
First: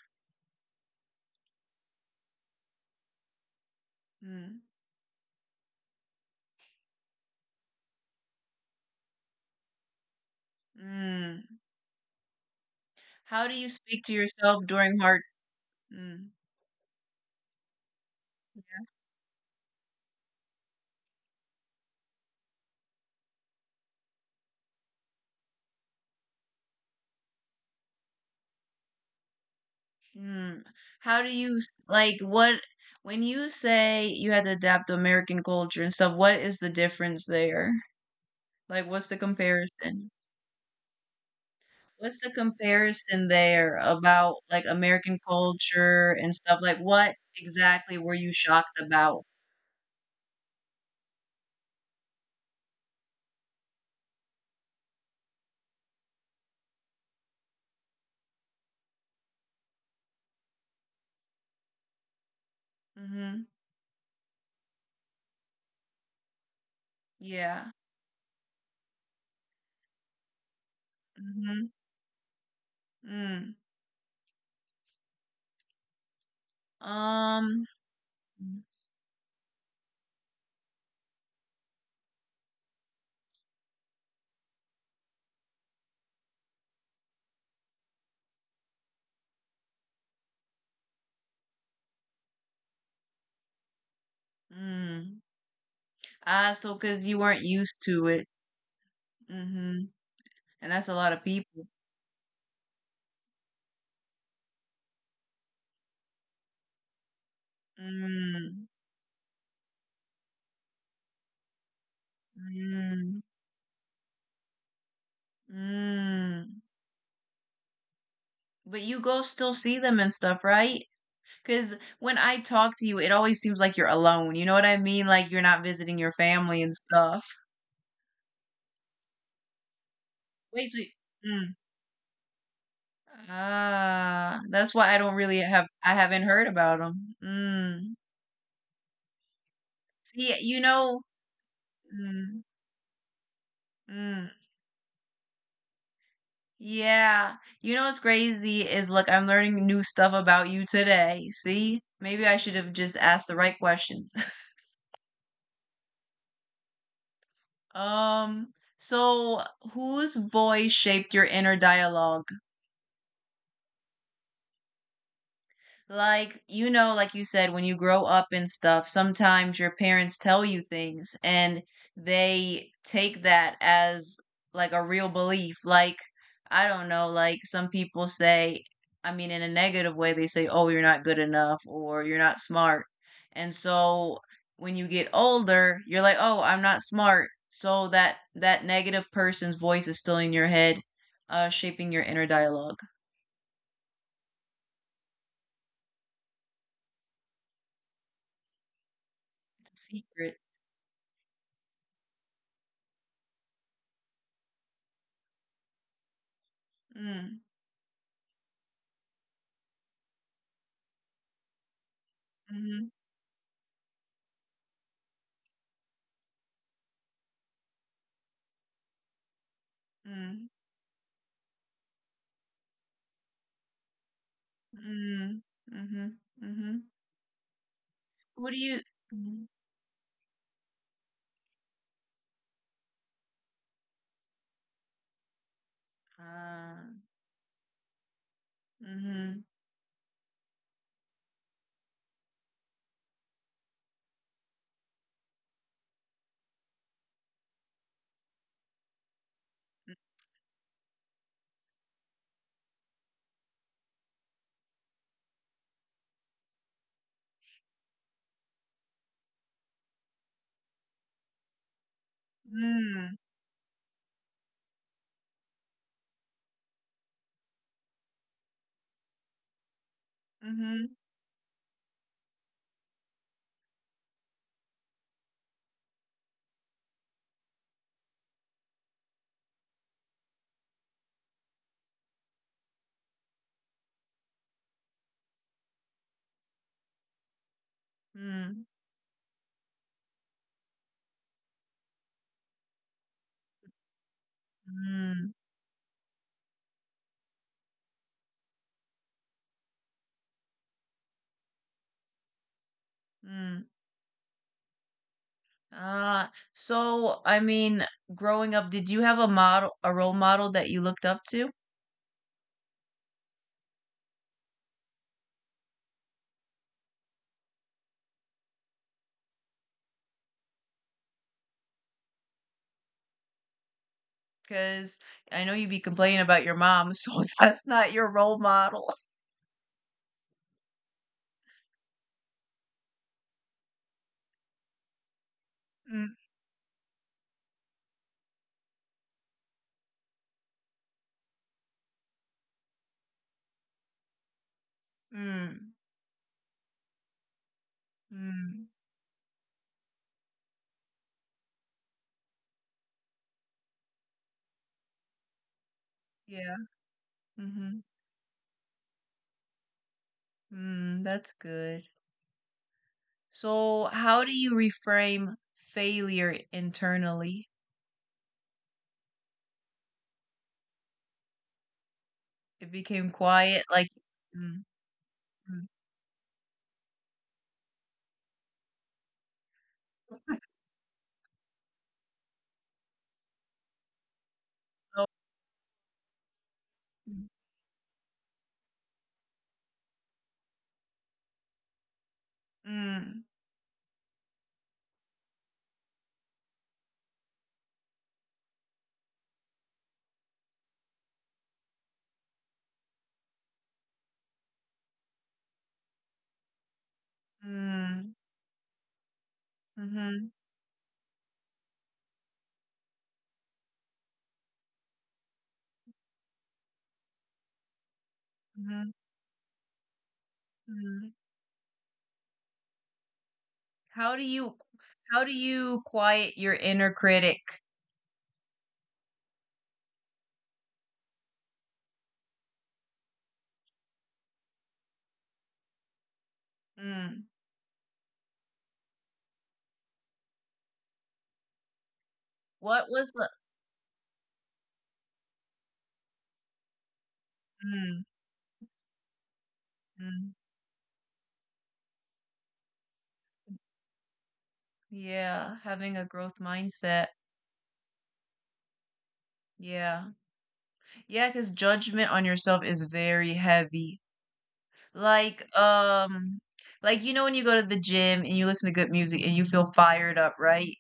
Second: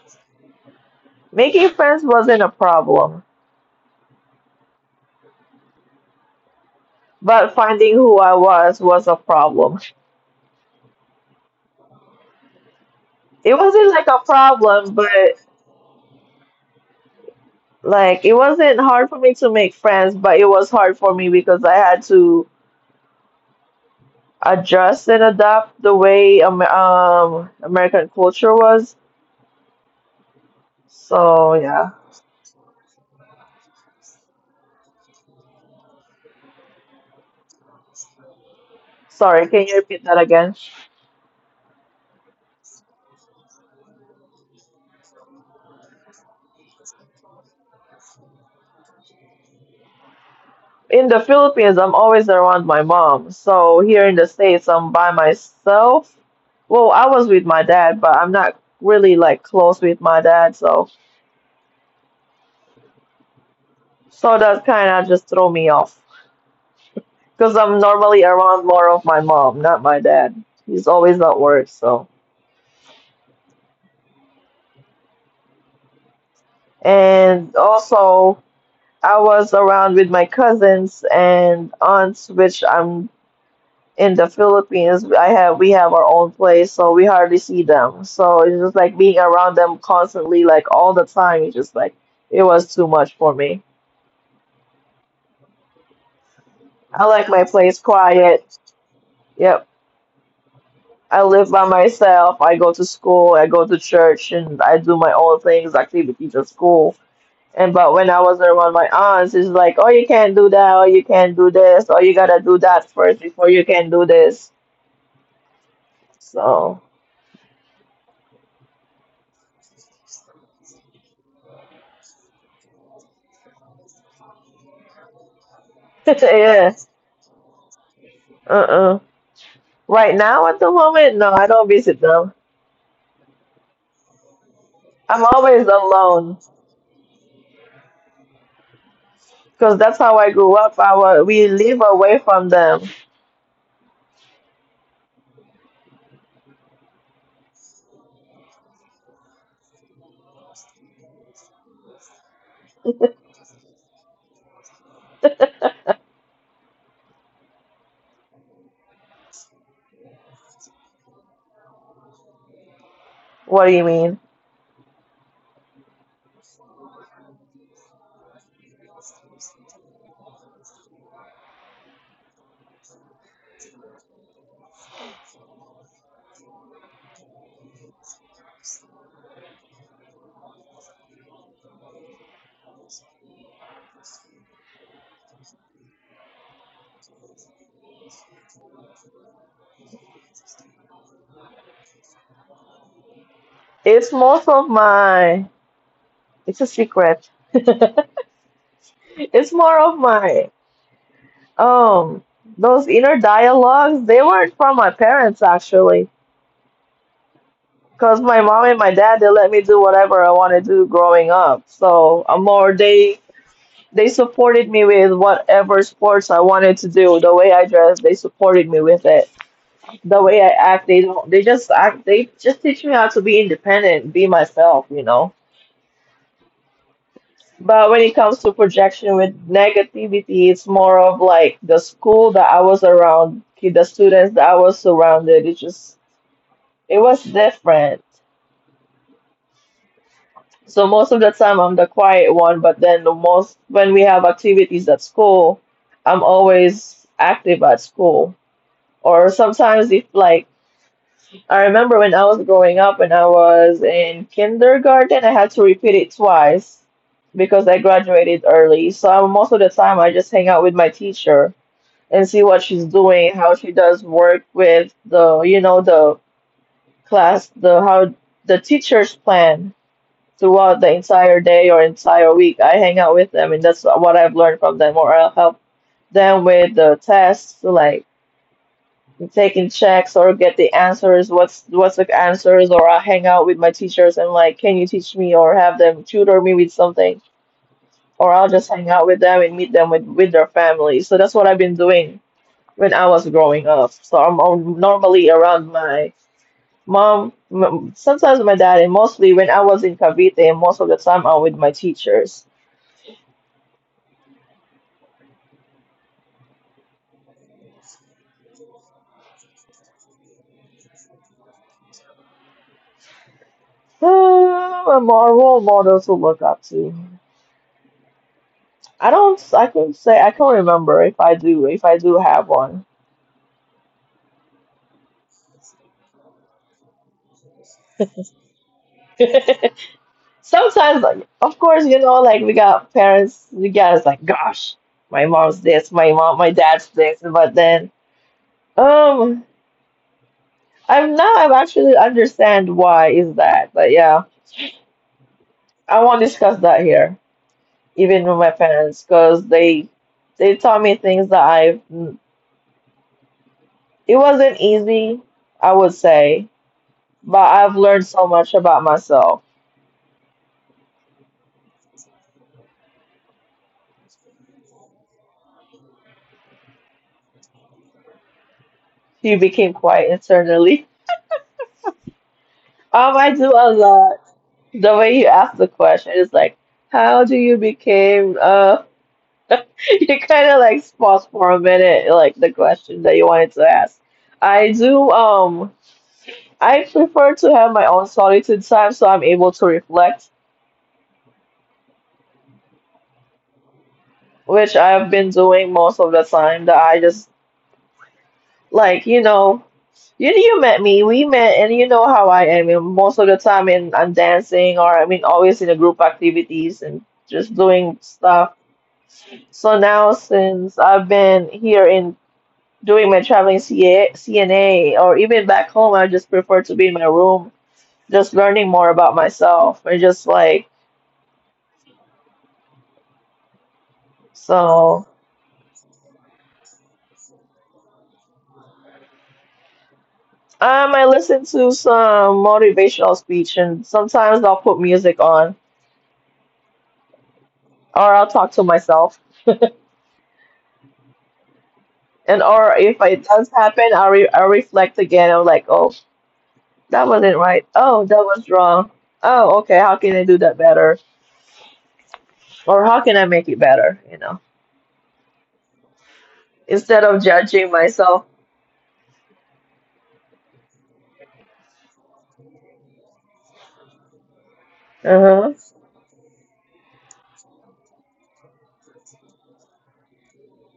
Speaker 2: Making friends wasn't a problem,
Speaker 1: Mm.
Speaker 2: but finding who I was a problem.
Speaker 1: Mm. How
Speaker 2: It
Speaker 1: do you
Speaker 2: wasn't
Speaker 1: speak
Speaker 2: like
Speaker 1: to
Speaker 2: a
Speaker 1: yourself
Speaker 2: problem,
Speaker 1: during
Speaker 2: but
Speaker 1: hard? Mm.
Speaker 2: Like it wasn't hard for me to make friends, but it was hard for me because I had to adjust and adapt the way American culture was.
Speaker 1: Mm. How do
Speaker 2: So
Speaker 1: you s-
Speaker 2: yeah.
Speaker 1: Like what when you say you had to adapt to American culture and stuff? What is the difference there? Like, what's the
Speaker 2: Sorry, can you repeat
Speaker 1: comparison?
Speaker 2: that again?
Speaker 1: What's the comparison there about, like, American culture and stuff? Like, what exactly were you shocked about?
Speaker 2: In the Philippines, I'm always around my mom. So here in the States, I'm by myself. Well, I was with my dad, but I'm not really like close with my dad, so
Speaker 1: Mhm.
Speaker 2: that kind of just throw me off. Because
Speaker 1: Yeah.
Speaker 2: I'm normally around more of my mom, not my dad. He's always at work,
Speaker 1: Mhm.
Speaker 2: so.
Speaker 1: Mm.
Speaker 2: And
Speaker 1: Um,
Speaker 2: also, I was around with my cousins and aunts, which I'm in the Philippines I have we have our own place, so we hardly see them. So it's just like being around them constantly, like all the time. It's just like it was too much for me.
Speaker 1: mm. Ah, so
Speaker 2: I
Speaker 1: because you
Speaker 2: like
Speaker 1: weren't
Speaker 2: my
Speaker 1: used
Speaker 2: place
Speaker 1: to it.
Speaker 2: quiet. Yep.
Speaker 1: Mhm. And that's a lot
Speaker 2: I
Speaker 1: of
Speaker 2: live by
Speaker 1: people.
Speaker 2: myself. I go to school. I go to church, and I do my own things, activities at school. And but when I was
Speaker 1: Mm.
Speaker 2: around my aunts, it's like, oh, you can't do that, or you can't do this, or you gotta do that
Speaker 1: Mm.
Speaker 2: first before you can do this.
Speaker 1: Mm.
Speaker 2: So,
Speaker 1: But you go still see them and stuff, right? Because when I talk to you, it always seems like you're alone, you know what I mean? Like, you're not visiting your family and
Speaker 2: yeah,
Speaker 1: stuff.
Speaker 2: uh-uh. Right now, at
Speaker 1: Wait,
Speaker 2: the
Speaker 1: so
Speaker 2: moment, no, I
Speaker 1: mm.
Speaker 2: don't visit them.
Speaker 1: Ah, that's why I don't
Speaker 2: I'm
Speaker 1: really
Speaker 2: always
Speaker 1: have I haven't
Speaker 2: alone
Speaker 1: heard about them. Mm.
Speaker 2: because that's how I
Speaker 1: See,
Speaker 2: grew
Speaker 1: you
Speaker 2: up. I
Speaker 1: know,
Speaker 2: wa We live away
Speaker 1: mm,
Speaker 2: from them.
Speaker 1: mm, yeah. You know what's crazy is look, I'm learning new stuff about you today. See? Maybe I should have just asked the right questions. Um, so whose voice shaped your inner dialogue?
Speaker 2: What do you mean?
Speaker 1: Like you know like you said when you grow up and stuff sometimes your parents tell you things and they take that as like a real belief. Like I don't know, like some people say, I mean in a negative way, they say oh you're not good enough or you're not smart, and so when you get older you're like oh I'm not smart, so that negative person's voice is still in your head, shaping your inner dialogue.
Speaker 2: It's most of my. It's a secret. It's
Speaker 1: It's a
Speaker 2: more of
Speaker 1: secret.
Speaker 2: my um those inner dialogues. They weren't from my parents actually.
Speaker 1: Mm,
Speaker 2: Because my mom and my dad, they let me do whatever I wanted to do growing up. So I'm more,
Speaker 1: mm-hmm,
Speaker 2: they supported me with whatever sports I wanted to do. The way I dress, they supported me with it. The way
Speaker 1: mm.
Speaker 2: I act, they don't, they just act, they just teach me how to be independent, be myself, you know.
Speaker 1: Mm, mhm, mhm.
Speaker 2: But when it comes
Speaker 1: What
Speaker 2: to
Speaker 1: do you
Speaker 2: projection
Speaker 1: Mhm.
Speaker 2: with negativity, it's more of like the school that I was around, the students that I was surrounded. It just,
Speaker 1: Ah,
Speaker 2: it was different.
Speaker 1: mhm.
Speaker 2: So most of the time I'm the quiet one, but then the most when we have activities at school, I'm always active at school. Or sometimes if like I remember when I was growing up when I was in kindergarten, I had to repeat it twice because I graduated early. So I most of the time I just hang out with my teacher and see what she's
Speaker 1: Mm,
Speaker 2: doing, how she does work with the, you know, the class, the teacher's plan throughout
Speaker 1: mhm,
Speaker 2: the entire day or entire week. I hang out with them, and that's what I've learned from them, or I'll help them with the tests, like taking checks or get the answers. What's the answers? Or I'll hang out with my teachers and like, can you teach me? Or have them tutor me with something, or I'll
Speaker 1: mm,
Speaker 2: just hang out with them and meet them with their families. So that's what I've been doing when I was growing up. So I'm normally
Speaker 1: mm,
Speaker 2: around my mom, sometimes my dad, and mostly when I was in Cavite, most of the time I'm with my teachers.
Speaker 1: mm. Ah, so I mean, growing up, did you have a model, a role model that you looked up to?
Speaker 2: Um, a more role model to look up to. I don't. I can say I can remember if I do. If I do have one.
Speaker 1: Because I know you be complaining about your mom, so that's not your role model.
Speaker 2: Sometimes, like, of course, you know, like we got parents. We got It's like, gosh, my
Speaker 1: Mm,
Speaker 2: mom, my dad's this. But then, um, I am actually understand why is that. But yeah,
Speaker 1: mm,
Speaker 2: I won't discuss that here, even with my
Speaker 1: mm.
Speaker 2: parents, because they taught me things that I. It wasn't easy, I would say,
Speaker 1: Yeah.
Speaker 2: but
Speaker 1: Mm-hmm.
Speaker 2: I've learned so much about myself.
Speaker 1: Mm, that's good. So, how do you reframe failure internally?
Speaker 2: He became quiet internally.
Speaker 1: It became
Speaker 2: I do
Speaker 1: quiet,
Speaker 2: a
Speaker 1: like
Speaker 2: lot.
Speaker 1: mm,
Speaker 2: The way you ask
Speaker 1: mm,
Speaker 2: the question is like, how do you became you kind of like pause for a minute, like the question that you wanted to ask. I
Speaker 1: oh,
Speaker 2: do I
Speaker 1: mm,
Speaker 2: prefer to have my own solitude time so I'm able to reflect,
Speaker 1: mm,
Speaker 2: which I've been doing most of the time that I just Like, you know, you met me, we met, and you know how I am. And most of the time, in I'm dancing, or I mean, always in the group activities and just doing
Speaker 1: mm,
Speaker 2: stuff. So now,
Speaker 1: mhm,
Speaker 2: since I've been here in doing my traveling CNA, or even back home, I just prefer to be in my room, just learning
Speaker 1: mhm,
Speaker 2: more about myself and just like
Speaker 1: mhm. How do you
Speaker 2: so.
Speaker 1: how do you quiet your inner critic?
Speaker 2: I listen to some motivational speech, and sometimes I'll put music on,
Speaker 1: Mm.
Speaker 2: or I'll talk to myself. And or
Speaker 1: What
Speaker 2: if
Speaker 1: was the
Speaker 2: it does happen, I'll reflect again. I'm like, oh, that wasn't right.
Speaker 1: mm,
Speaker 2: Oh, that was wrong. Oh, okay. How can I
Speaker 1: mm.
Speaker 2: do that better? Or how can I make it better? You know,
Speaker 1: Yeah, having a growth mindset.
Speaker 2: instead of judging myself.
Speaker 1: Yeah. Yeah, because judgment on yourself is very heavy. Like,
Speaker 2: Uh huh.
Speaker 1: um, like you know when you go to the gym and you listen to good music and you feel fired up, right?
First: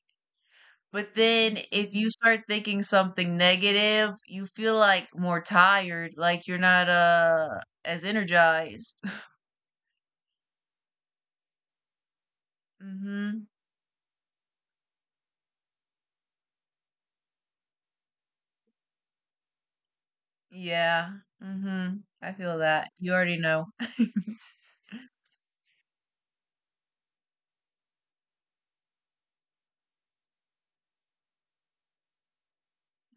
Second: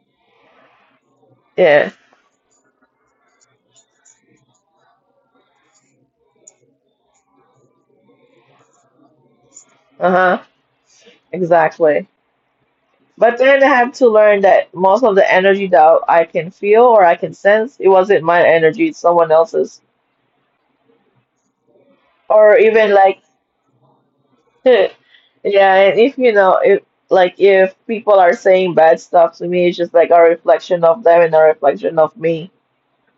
Speaker 1: But then
Speaker 2: Yeah.
Speaker 1: if you start thinking something negative, you feel like more tired, like you're not as energized.
Speaker 2: Uh huh. Exactly. But
Speaker 1: Mhm.
Speaker 2: then I have to learn that most of the energy that I can feel or I can sense, it wasn't my energy, it's someone else's.
Speaker 1: Yeah. Mhm. I
Speaker 2: Or
Speaker 1: feel
Speaker 2: even
Speaker 1: that. You
Speaker 2: like
Speaker 1: already know.
Speaker 2: yeah, and if you know, if like if people are saying bad stuff to me, it's just like a reflection of them and a reflection of me.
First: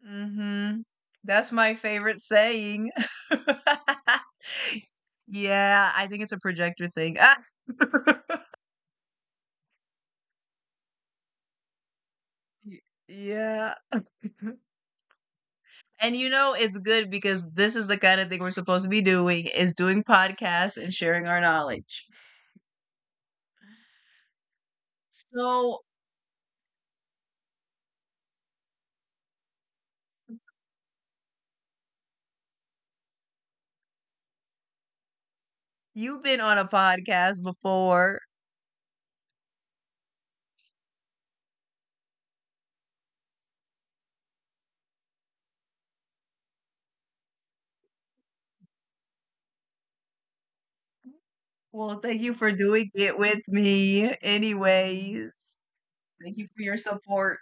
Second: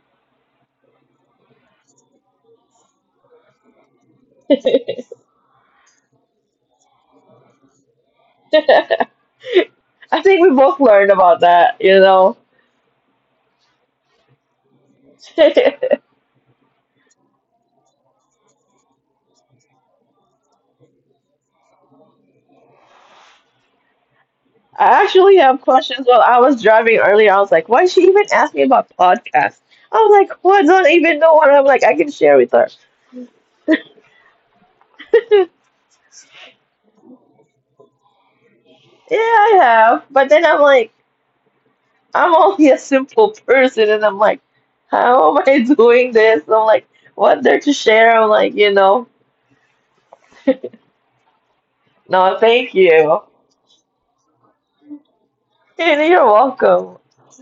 Speaker 1: Mhm. That's my favorite saying.
Speaker 2: I
Speaker 1: Yeah, I think it's a projector thing. Ah.
Speaker 2: think we both learned about that, you know.
Speaker 1: Y- yeah.
Speaker 2: I
Speaker 1: And you know it's good because this is the kind of thing we're supposed to be doing is doing podcasts and sharing our knowledge.
Speaker 2: actually have
Speaker 1: So
Speaker 2: questions while I was driving earlier. I was like, why did she even ask me about podcasts? I was like, what? I don't even know what I'm like. I can share with her.
Speaker 1: You've been on a podcast before.
Speaker 2: Yeah, I have. But then I'm like, I'm only a simple person, and I'm like, how am I doing this? I'm like, what there to share? I'm like, you know,
Speaker 1: Well, thank you
Speaker 2: no,
Speaker 1: for
Speaker 2: thank
Speaker 1: doing it
Speaker 2: you.
Speaker 1: with me, anyways.
Speaker 2: And you're
Speaker 1: Thank you for your
Speaker 2: welcome.
Speaker 1: support.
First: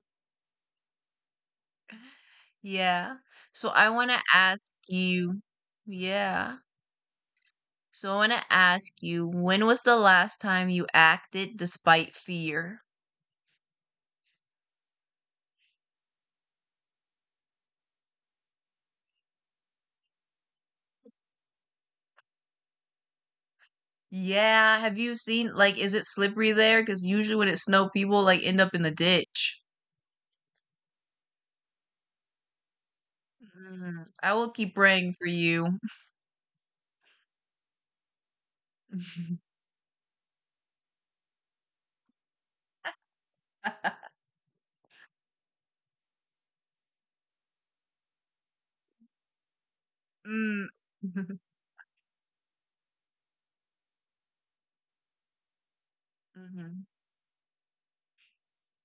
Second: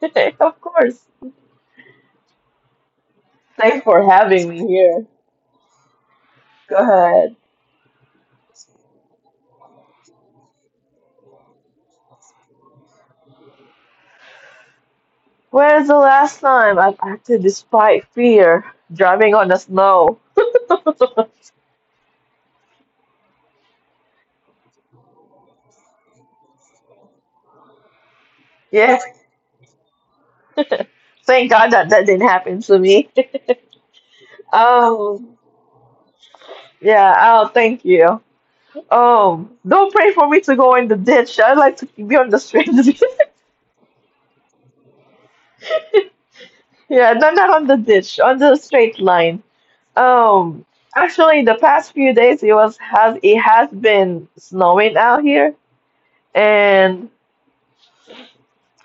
Speaker 2: Of course.
Speaker 1: Yeah. So
Speaker 2: Thanks
Speaker 1: I
Speaker 2: for
Speaker 1: want to
Speaker 2: having me
Speaker 1: ask
Speaker 2: here.
Speaker 1: you, yeah.
Speaker 2: Go ahead.
Speaker 1: So I want to ask you, when was the last time you acted despite fear?
Speaker 2: Where's the last time I've acted despite fear? Driving on the snow.
Speaker 1: Yeah. Have you seen, like, is it slippery there? Because usually when it snow, people, like, end up in the
Speaker 2: Yeah,
Speaker 1: ditch.
Speaker 2: thank God that that didn't happen to me.
Speaker 1: Mm, I will keep praying for
Speaker 2: Um,
Speaker 1: you.
Speaker 2: yeah, oh, thank you. Don't pray for me to go in the ditch. I like to be on the street. Yeah, no, not on the ditch, on the straight line. Um,
Speaker 1: mm.
Speaker 2: Actually, the past few days it was has it has been snowing out here,
Speaker 1: Mhm.
Speaker 2: and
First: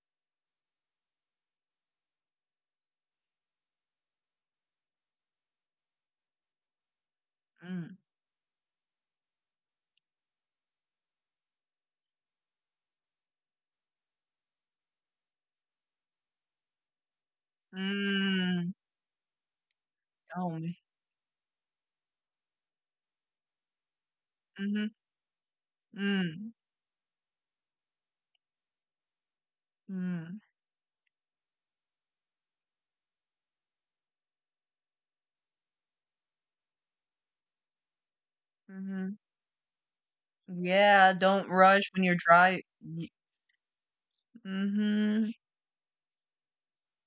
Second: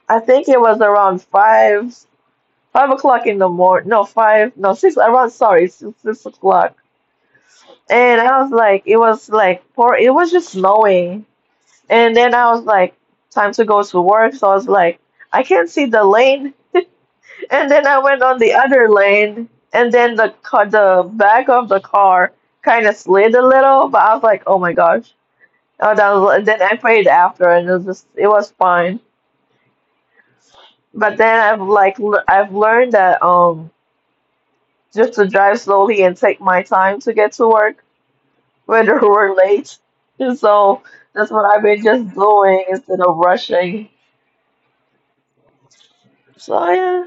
Speaker 2: I think it was around five o'clock in the morning. No, five, no six. Around sorry, six o'clock.
Speaker 1: Mhm.
Speaker 2: And I was like, it was like poor. It was just snowing, and then I was like, time to go to work. So I was like, I can't see the lane. And then I went on the
Speaker 1: Mm.
Speaker 2: other lane, and then
Speaker 1: Oh, m
Speaker 2: the back of the car kind of slid a little, but I was like, oh my
Speaker 1: mhm,
Speaker 2: gosh. Oh, that was, and
Speaker 1: mm,
Speaker 2: then I prayed after, and it was just, it was fine.
Speaker 1: mm,
Speaker 2: But then I've learned that just to drive slowly and take my time to get to work, whether
Speaker 1: mhm.
Speaker 2: we're late. And so
Speaker 1: Yeah,
Speaker 2: that's what
Speaker 1: don't
Speaker 2: I've been
Speaker 1: rush when
Speaker 2: just
Speaker 1: you're dri
Speaker 2: doing instead
Speaker 1: y
Speaker 2: of rushing.
Speaker 1: mhm.
Speaker 2: So yeah.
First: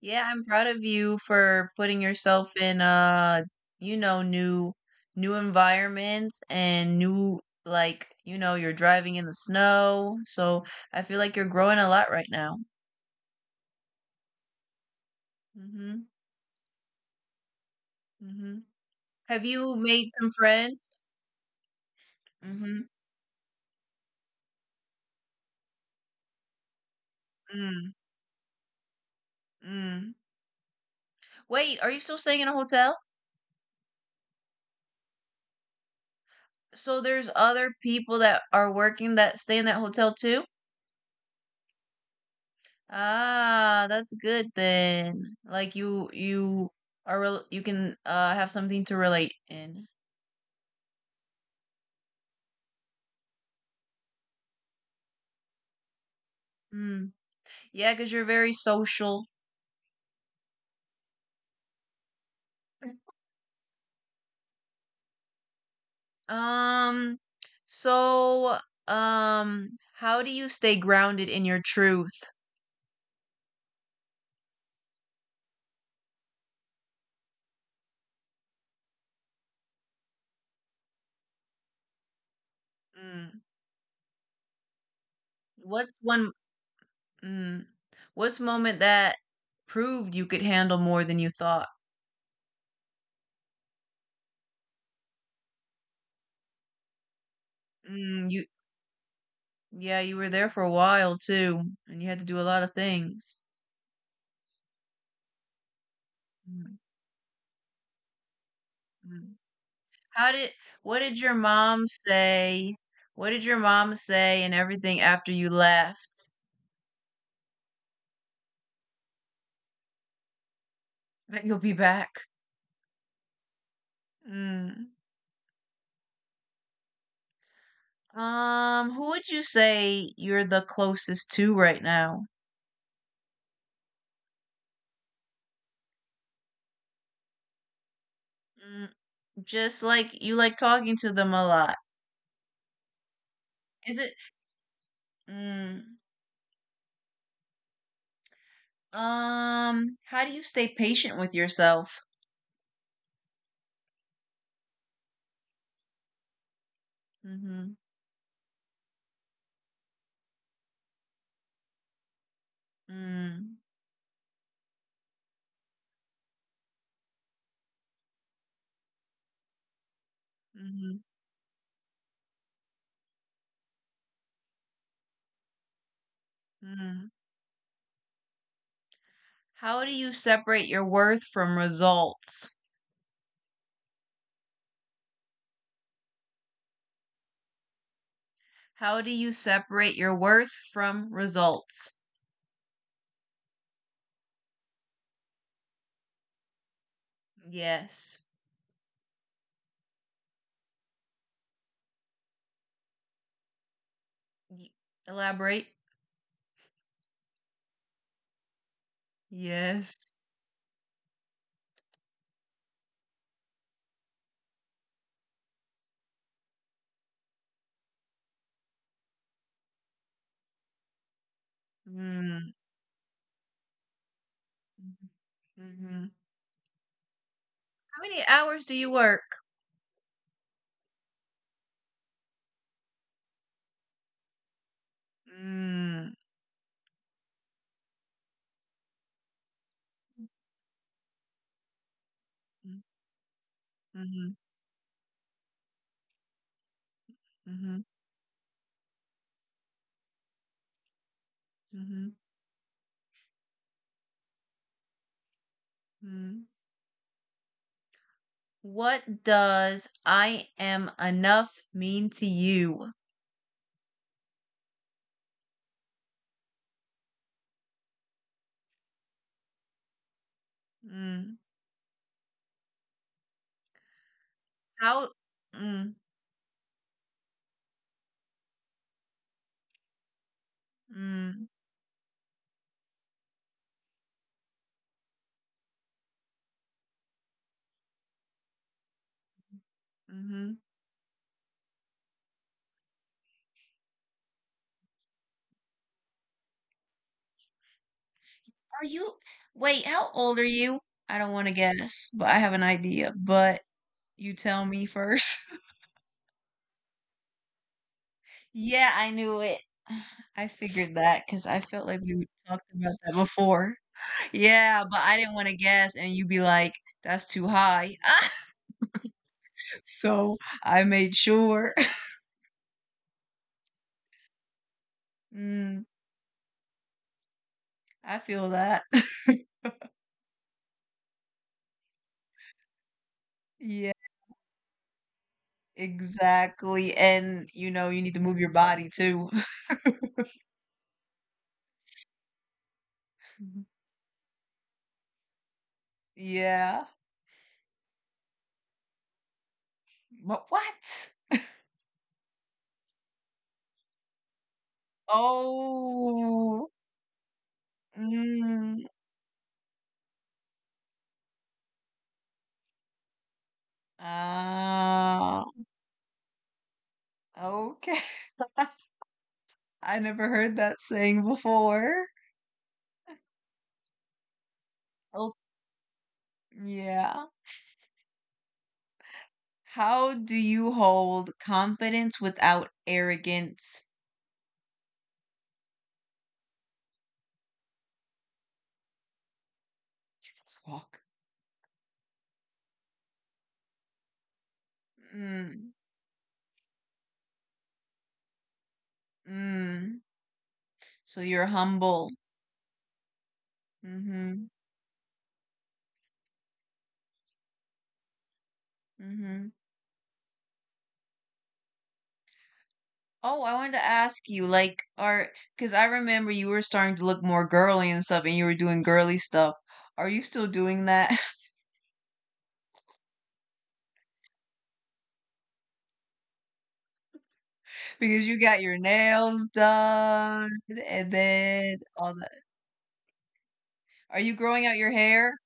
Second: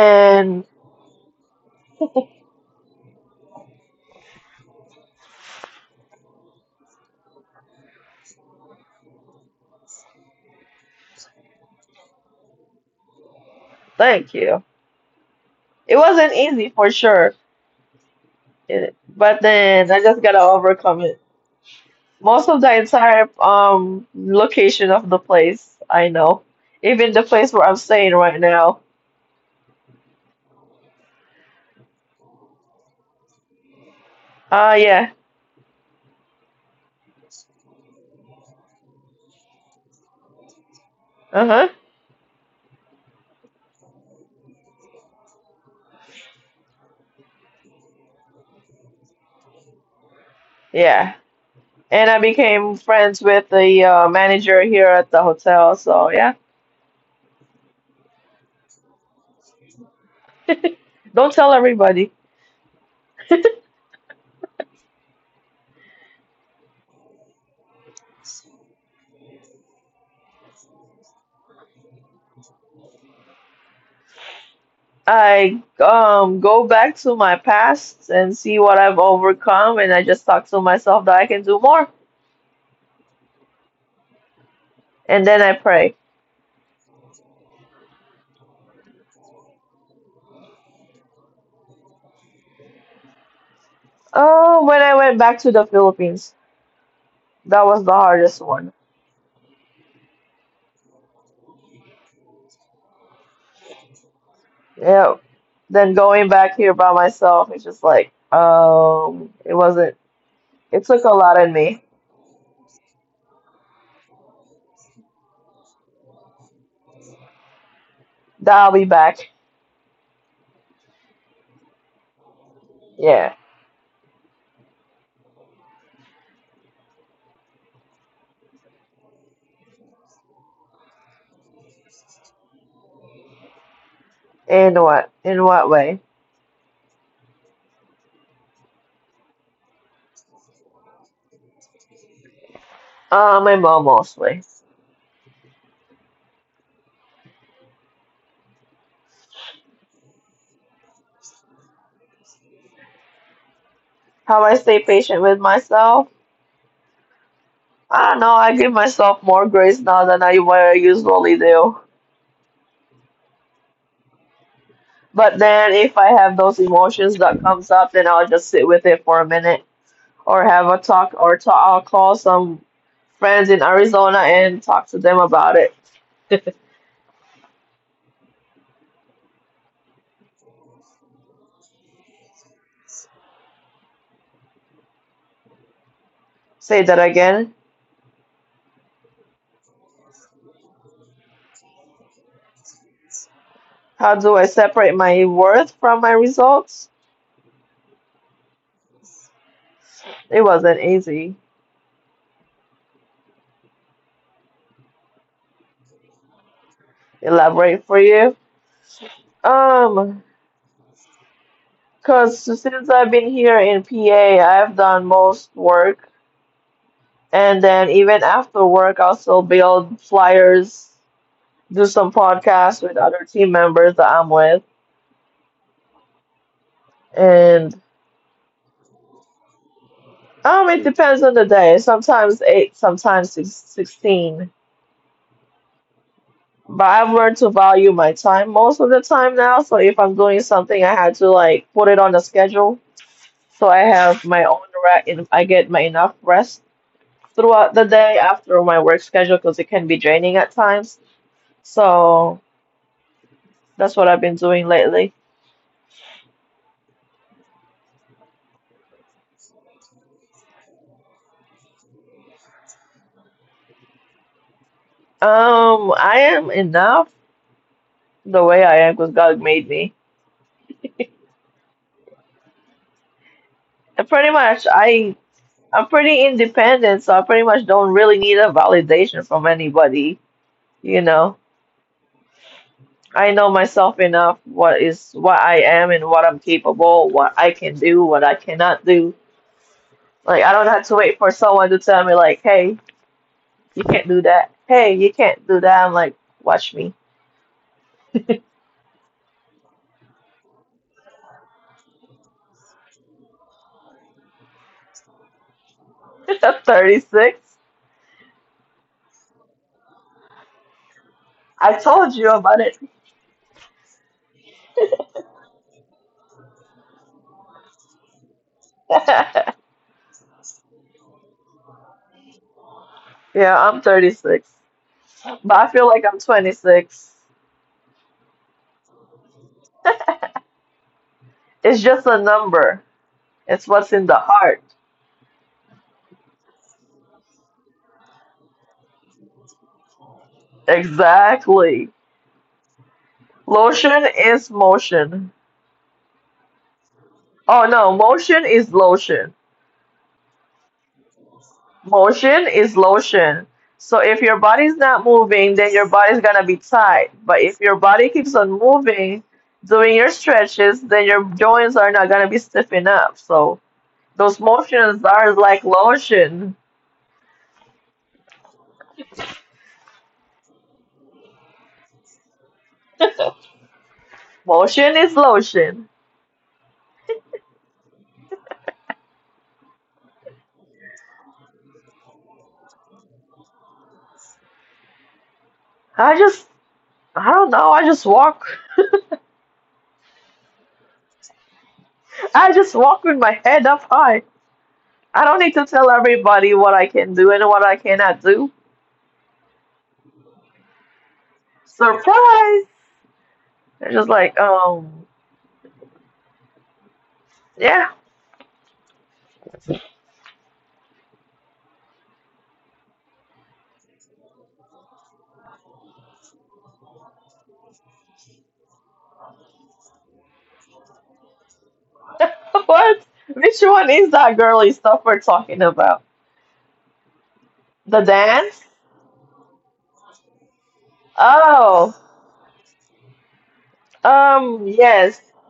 Speaker 1: Yeah, I'm proud of you for putting yourself in, you know, new environments and new like, you know, you're driving in the snow, so I feel like you're growing a lot right now.
Speaker 2: thank you. It
Speaker 1: Mhm,
Speaker 2: wasn't easy for sure,
Speaker 1: mhm.
Speaker 2: but
Speaker 1: Have you
Speaker 2: then I
Speaker 1: made
Speaker 2: just
Speaker 1: some
Speaker 2: gotta overcome
Speaker 1: friends?
Speaker 2: it. Most of the
Speaker 1: Mhm,
Speaker 2: entire location of the place, I know. Even the place where I'm
Speaker 1: mm,
Speaker 2: staying right now.
Speaker 1: mm. Wait, are you still staying in a hotel?
Speaker 2: Yeah.
Speaker 1: So there's other people that are working that stay in that hotel too?
Speaker 2: Uh-huh.
Speaker 1: Ah, that's good then. Like you are rel you can have something to relate in.
Speaker 2: Yeah. And I became friends with the manager here at the hotel, so yeah.
Speaker 1: Hmm. Because 'cause you're very social.
Speaker 2: Don't tell everybody.
Speaker 1: Um, so um how do you stay grounded in your truth?
Speaker 2: I go back to my past and see what I've overcome, and I just talk to myself that I can do more,
Speaker 1: Mm.
Speaker 2: and then I
Speaker 1: What's
Speaker 2: pray.
Speaker 1: one mm, what's moment that proved you could handle more than you thought?
Speaker 2: Oh, when I went back to the Philippines, that was the
Speaker 1: Mm,
Speaker 2: hardest
Speaker 1: you
Speaker 2: one.
Speaker 1: Yeah, you were there for a while too, and you had to do a lot of things.
Speaker 2: Yeah, then going back here
Speaker 1: Mm,
Speaker 2: by myself, it's just like,
Speaker 1: mm.
Speaker 2: it wasn't.
Speaker 1: How did,
Speaker 2: It
Speaker 1: what
Speaker 2: took a
Speaker 1: did your
Speaker 2: lot in me.
Speaker 1: mom say? What did your mom say and everything after you left?
Speaker 2: That I'll be back.
Speaker 1: That you'll be back.
Speaker 2: Yeah.
Speaker 1: Mm. Who would you say you're the closest to right now?
Speaker 2: In what? In what way?
Speaker 1: Mm, just like you like talking to them a lot.
Speaker 2: My mom
Speaker 1: Is
Speaker 2: mostly.
Speaker 1: it? Mm. How do you stay patient with yourself?
Speaker 2: How I stay patient with myself?
Speaker 1: Mm-hmm.
Speaker 2: I don't know. I give myself more grace now than I what I usually do.
Speaker 1: Mm-hmm.
Speaker 2: But then if I have those emotions that comes up, then I'll just sit with it for a minute,
Speaker 1: Mm-hmm.
Speaker 2: or talk. I'll call some friends in Arizona and talk to them about it.
Speaker 1: Mm. How do you separate your worth from results?
Speaker 2: Say that again.
Speaker 1: How do you separate your worth from results?
Speaker 2: How do I separate my worth from my results?
Speaker 1: Yes.
Speaker 2: It wasn't easy.
Speaker 1: Elaborate.
Speaker 2: Elaborate for you.
Speaker 1: Yes.
Speaker 2: Um, Cause since I've been here in PA, I've done most work, and then even after work, I'll still build flyers, do some
Speaker 1: Mm.
Speaker 2: podcasts with other team members that I'm with,
Speaker 1: Hmm.
Speaker 2: and
Speaker 1: How many hours do you work?
Speaker 2: it depends on the day. Sometimes eight, sometimes six, 16.
Speaker 1: Mm.
Speaker 2: But I've learned to value my time most of the time now. So if I'm doing something, I had to like put it on a schedule. So I have
Speaker 1: Hmm.
Speaker 2: my own rest, and I get my enough rest throughout the
Speaker 1: Hmm.
Speaker 2: day after my work schedule because it can be draining at times.
Speaker 1: Hmm.
Speaker 2: So that's what I've been doing lately.
Speaker 1: Hmm. What does I am enough mean to you?
Speaker 2: I am enough the way I am because God made me.
Speaker 1: Mm.
Speaker 2: And pretty much,
Speaker 1: How?
Speaker 2: I'm
Speaker 1: Mm.
Speaker 2: pretty independent, so I pretty much don't really need a validation from anybody, you know.
Speaker 1: Mm.
Speaker 2: I know myself enough what is what I am and what I'm capable, what I can do, what I cannot do. Like I
Speaker 1: Hmm.
Speaker 2: don't have to wait for someone to tell me like, "Hey, you can't do that. Hey, you can't do that." I'm like, "Watch me."
Speaker 1: Are you? Wait, how old are you? I don't want to guess, but I have an idea. But you tell me first.
Speaker 2: 36.
Speaker 1: Yeah, I knew it. I figured that because I
Speaker 2: I
Speaker 1: felt like
Speaker 2: told
Speaker 1: we
Speaker 2: you about
Speaker 1: talked
Speaker 2: it.
Speaker 1: about that before. Yeah, but I didn't want to guess, and you'd be like, that's too high. So I made sure.
Speaker 2: Yeah, I'm 36. But I
Speaker 1: Mm,
Speaker 2: feel like I'm 26.
Speaker 1: I feel that.
Speaker 2: It's just a number. It's what's
Speaker 1: Yeah,
Speaker 2: in the heart.
Speaker 1: exactly. And you know, you need to move your body too.
Speaker 2: Exactly. Lotion is motion.
Speaker 1: Yeah.
Speaker 2: Oh no, motion is lotion.
Speaker 1: But what?
Speaker 2: Motion is lotion. So if your body's not moving, then your body's gonna be
Speaker 1: Oh.
Speaker 2: tight. But if your body keeps on
Speaker 1: Mm,
Speaker 2: moving, doing your stretches, then your joints are not gonna be stiffened up. So those motions are
Speaker 1: ah,
Speaker 2: like lotion.
Speaker 1: okay. I never heard that saying before.
Speaker 2: Motion is
Speaker 1: Oh,
Speaker 2: lotion.
Speaker 1: yeah. How do you hold confidence without arrogance?
Speaker 2: I just, I don't know. I just walk.
Speaker 1: Let's walk.
Speaker 2: I just walk with my head up high. I don't need to
Speaker 1: Mm,
Speaker 2: tell everybody what I can do and what I cannot do.
Speaker 1: mm. So you're humble.
Speaker 2: Surprise! They're just like,
Speaker 1: Mm-hmm.
Speaker 2: yeah.
Speaker 1: Mm-hmm. Oh, I wanted to ask you, like, are because I remember you were starting to look more girly and stuff, and you were doing girly stuff. Are you still doing that?
Speaker 2: What? Which one is that girly stuff we're talking about? The
Speaker 1: Because you
Speaker 2: dance?
Speaker 1: got your nails done and then
Speaker 2: Oh,
Speaker 1: all that. Are you growing out your
Speaker 2: yes.
Speaker 1: hair?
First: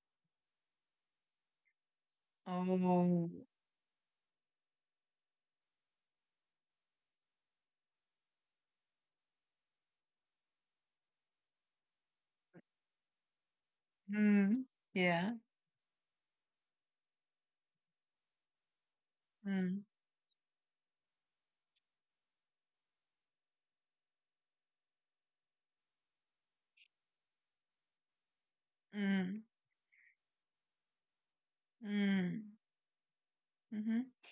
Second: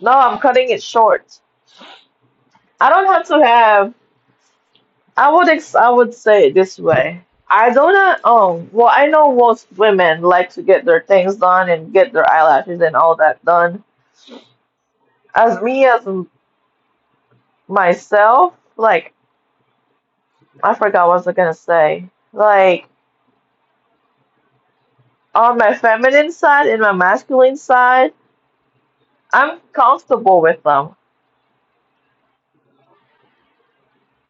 Speaker 2: No, I'm cutting it short. I don't have
Speaker 1: Oh.
Speaker 2: to have. I would ex I would say it this way. I don't. Well, I know most women like to get their things done and get their eyelashes and all that done.
Speaker 1: Mm. Yeah.
Speaker 2: As me as myself, like
Speaker 1: Mm.
Speaker 2: I forgot what I was gonna say. Like on my feminine side and my masculine side.
Speaker 1: Mm.
Speaker 2: I'm comfortable with them.
Speaker 1: Mm. Mm-hmm.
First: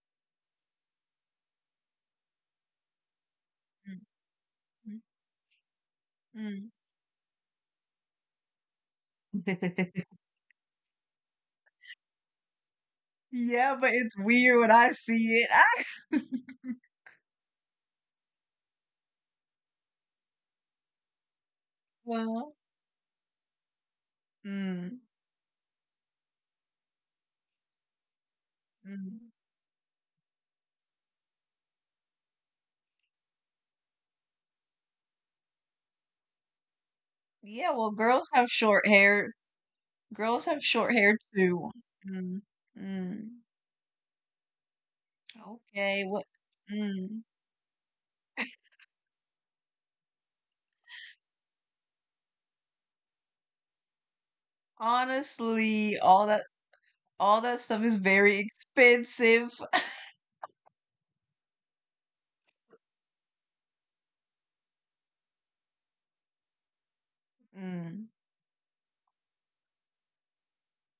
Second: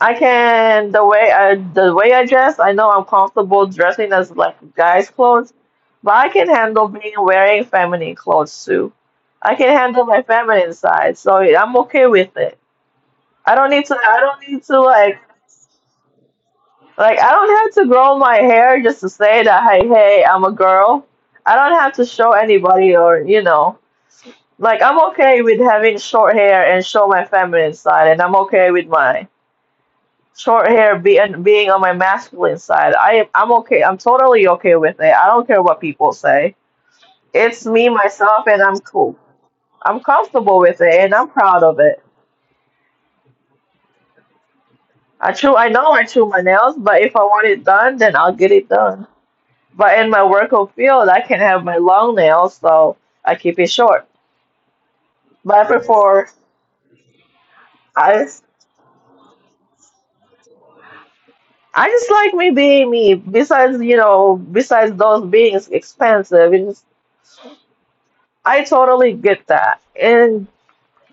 Speaker 2: I can the way I dress. I know I'm comfortable dressing as like
Speaker 1: Mm.
Speaker 2: guys' clothes, but I can
Speaker 1: Mm.
Speaker 2: handle being wearing feminine clothes too. I can handle
Speaker 1: Mm.
Speaker 2: my feminine side, so I'm okay with it.
Speaker 1: Yeah, but it's
Speaker 2: I don't
Speaker 1: weird
Speaker 2: need
Speaker 1: when
Speaker 2: to
Speaker 1: I
Speaker 2: like
Speaker 1: see it. Ah.
Speaker 2: I don't have to grow my hair just to say that hey I'm a girl. I don't have to show
Speaker 1: Well,
Speaker 2: anybody or you know like I'm
Speaker 1: mm,
Speaker 2: okay with having short hair and show my feminine side, and I'm okay with my.
Speaker 1: mm.
Speaker 2: Short hair being on my masculine side. I'm okay. I'm totally okay with it. I don't care what people say. It's
Speaker 1: Yeah,
Speaker 2: me
Speaker 1: well, girls
Speaker 2: myself,
Speaker 1: have
Speaker 2: and I'm
Speaker 1: short
Speaker 2: cool.
Speaker 1: hair.
Speaker 2: I'm
Speaker 1: Girls
Speaker 2: comfortable
Speaker 1: have
Speaker 2: with it,
Speaker 1: short
Speaker 2: and
Speaker 1: hair
Speaker 2: I'm proud
Speaker 1: too.
Speaker 2: of it.
Speaker 1: Mm, mm.
Speaker 2: I know I
Speaker 1: Okay,
Speaker 2: chew
Speaker 1: what?
Speaker 2: my nails, but if I
Speaker 1: Mm.
Speaker 2: want it done, then I'll get it done. But in my work of field, I can have my long nails, so I keep it short. But I
Speaker 1: Honestly,
Speaker 2: prefer
Speaker 1: all that stuff is
Speaker 2: I.
Speaker 1: very expensive.
Speaker 2: I just like me being me. Besides, you know, besides those being expensive, it's just
Speaker 1: Mm,
Speaker 2: I totally get that. And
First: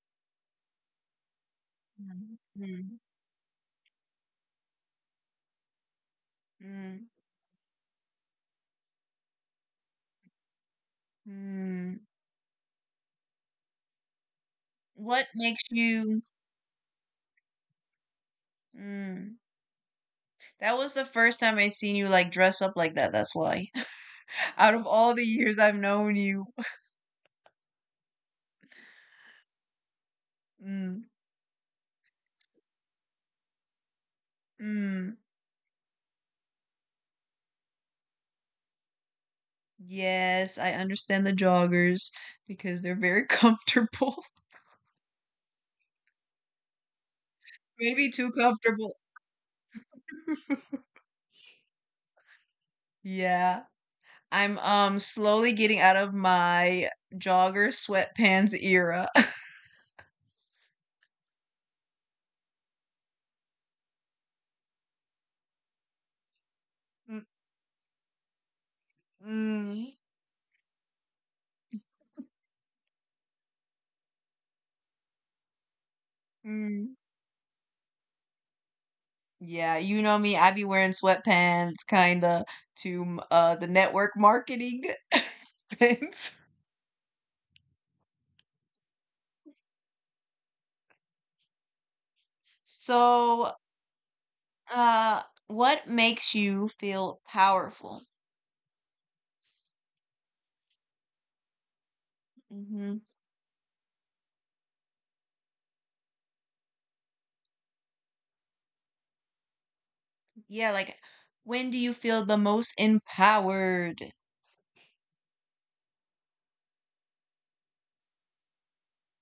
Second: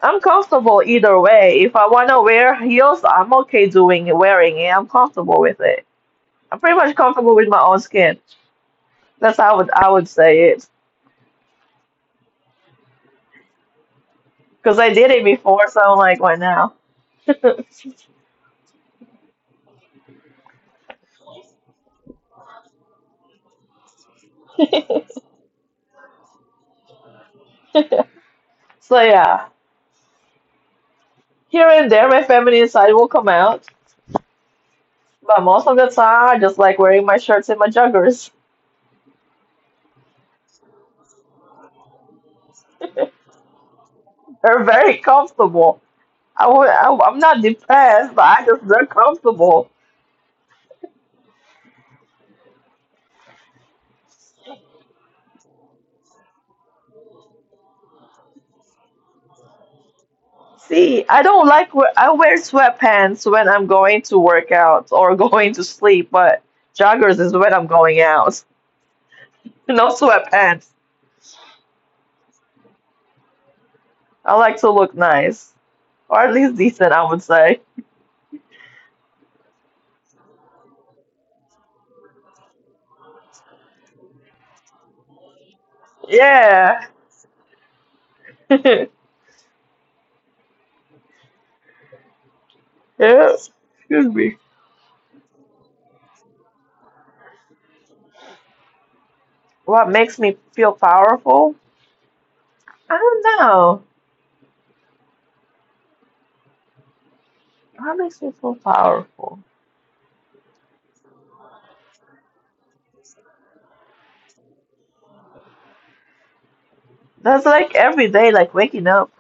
Speaker 2: I'm comfortable either way. If I want to
Speaker 1: mm,
Speaker 2: wear
Speaker 1: mm,
Speaker 2: heels, I'm okay doing wearing it. I'm comfortable with it. I'm pretty much
Speaker 1: mm,
Speaker 2: comfortable with my own skin. That's how I would say it.
Speaker 1: mm.
Speaker 2: Because I did it
Speaker 1: What makes
Speaker 2: before, so I'm like,
Speaker 1: you?
Speaker 2: why now?
Speaker 1: Mm. That was the first time I seen you like dress up like that. That's why. Out of all the years I've known you.
Speaker 2: So yeah,
Speaker 1: Mm,
Speaker 2: here and there, my feminine side will come out,
Speaker 1: mm.
Speaker 2: but most of the time, I just like wearing my shirts and my joggers.
Speaker 1: Yes, I understand the joggers because they're very comfortable.
Speaker 2: They're very comfortable. I, would- I'm not
Speaker 1: Maybe
Speaker 2: depressed, but
Speaker 1: too
Speaker 2: I just they're
Speaker 1: comfortable.
Speaker 2: comfortable.
Speaker 1: Yeah. I'm slowly getting out of my jogger sweatpants era.
Speaker 2: See, I don't like wear, I wear sweatpants when I'm going to work out or going to sleep, but joggers is when I'm going out. No
Speaker 1: Mm,
Speaker 2: sweatpants. I like to look nice, or at least decent,
Speaker 1: mm.
Speaker 2: I would say.
Speaker 1: Yeah, you know me. I be wearing sweatpants, kinda, to the network marketing events.
Speaker 2: Yeah. Yeah.
Speaker 1: So,
Speaker 2: Excuse me.
Speaker 1: uh, what makes you feel powerful?
Speaker 2: What makes me feel powerful? I
Speaker 1: Hmm.
Speaker 2: don't know. What makes me feel powerful?
Speaker 1: Yeah, like when do you feel the most empowered?
Speaker 2: That's like every day, like waking up.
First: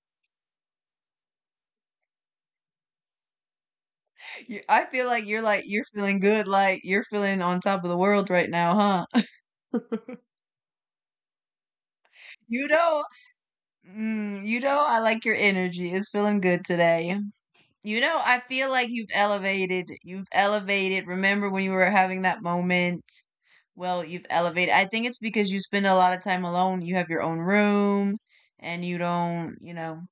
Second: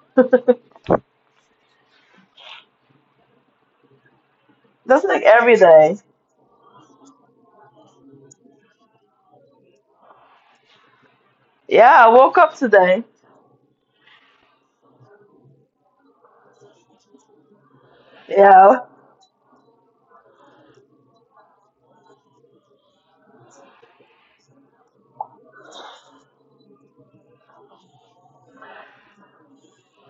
Speaker 1: I
Speaker 2: That's
Speaker 1: feel
Speaker 2: like
Speaker 1: like you're
Speaker 2: every
Speaker 1: like you're
Speaker 2: day.
Speaker 1: feeling good, like you're feeling on top of the world right now, huh?
Speaker 2: Yeah, I woke up
Speaker 1: You know,
Speaker 2: today.
Speaker 1: you know, I like your energy. It's feeling good today. You know, I feel
Speaker 2: Yeah.
Speaker 1: like you've elevated. You've elevated. Remember when you were having that moment? Well, you've elevated. I think it's because you spend a lot of time alone. You have your own room and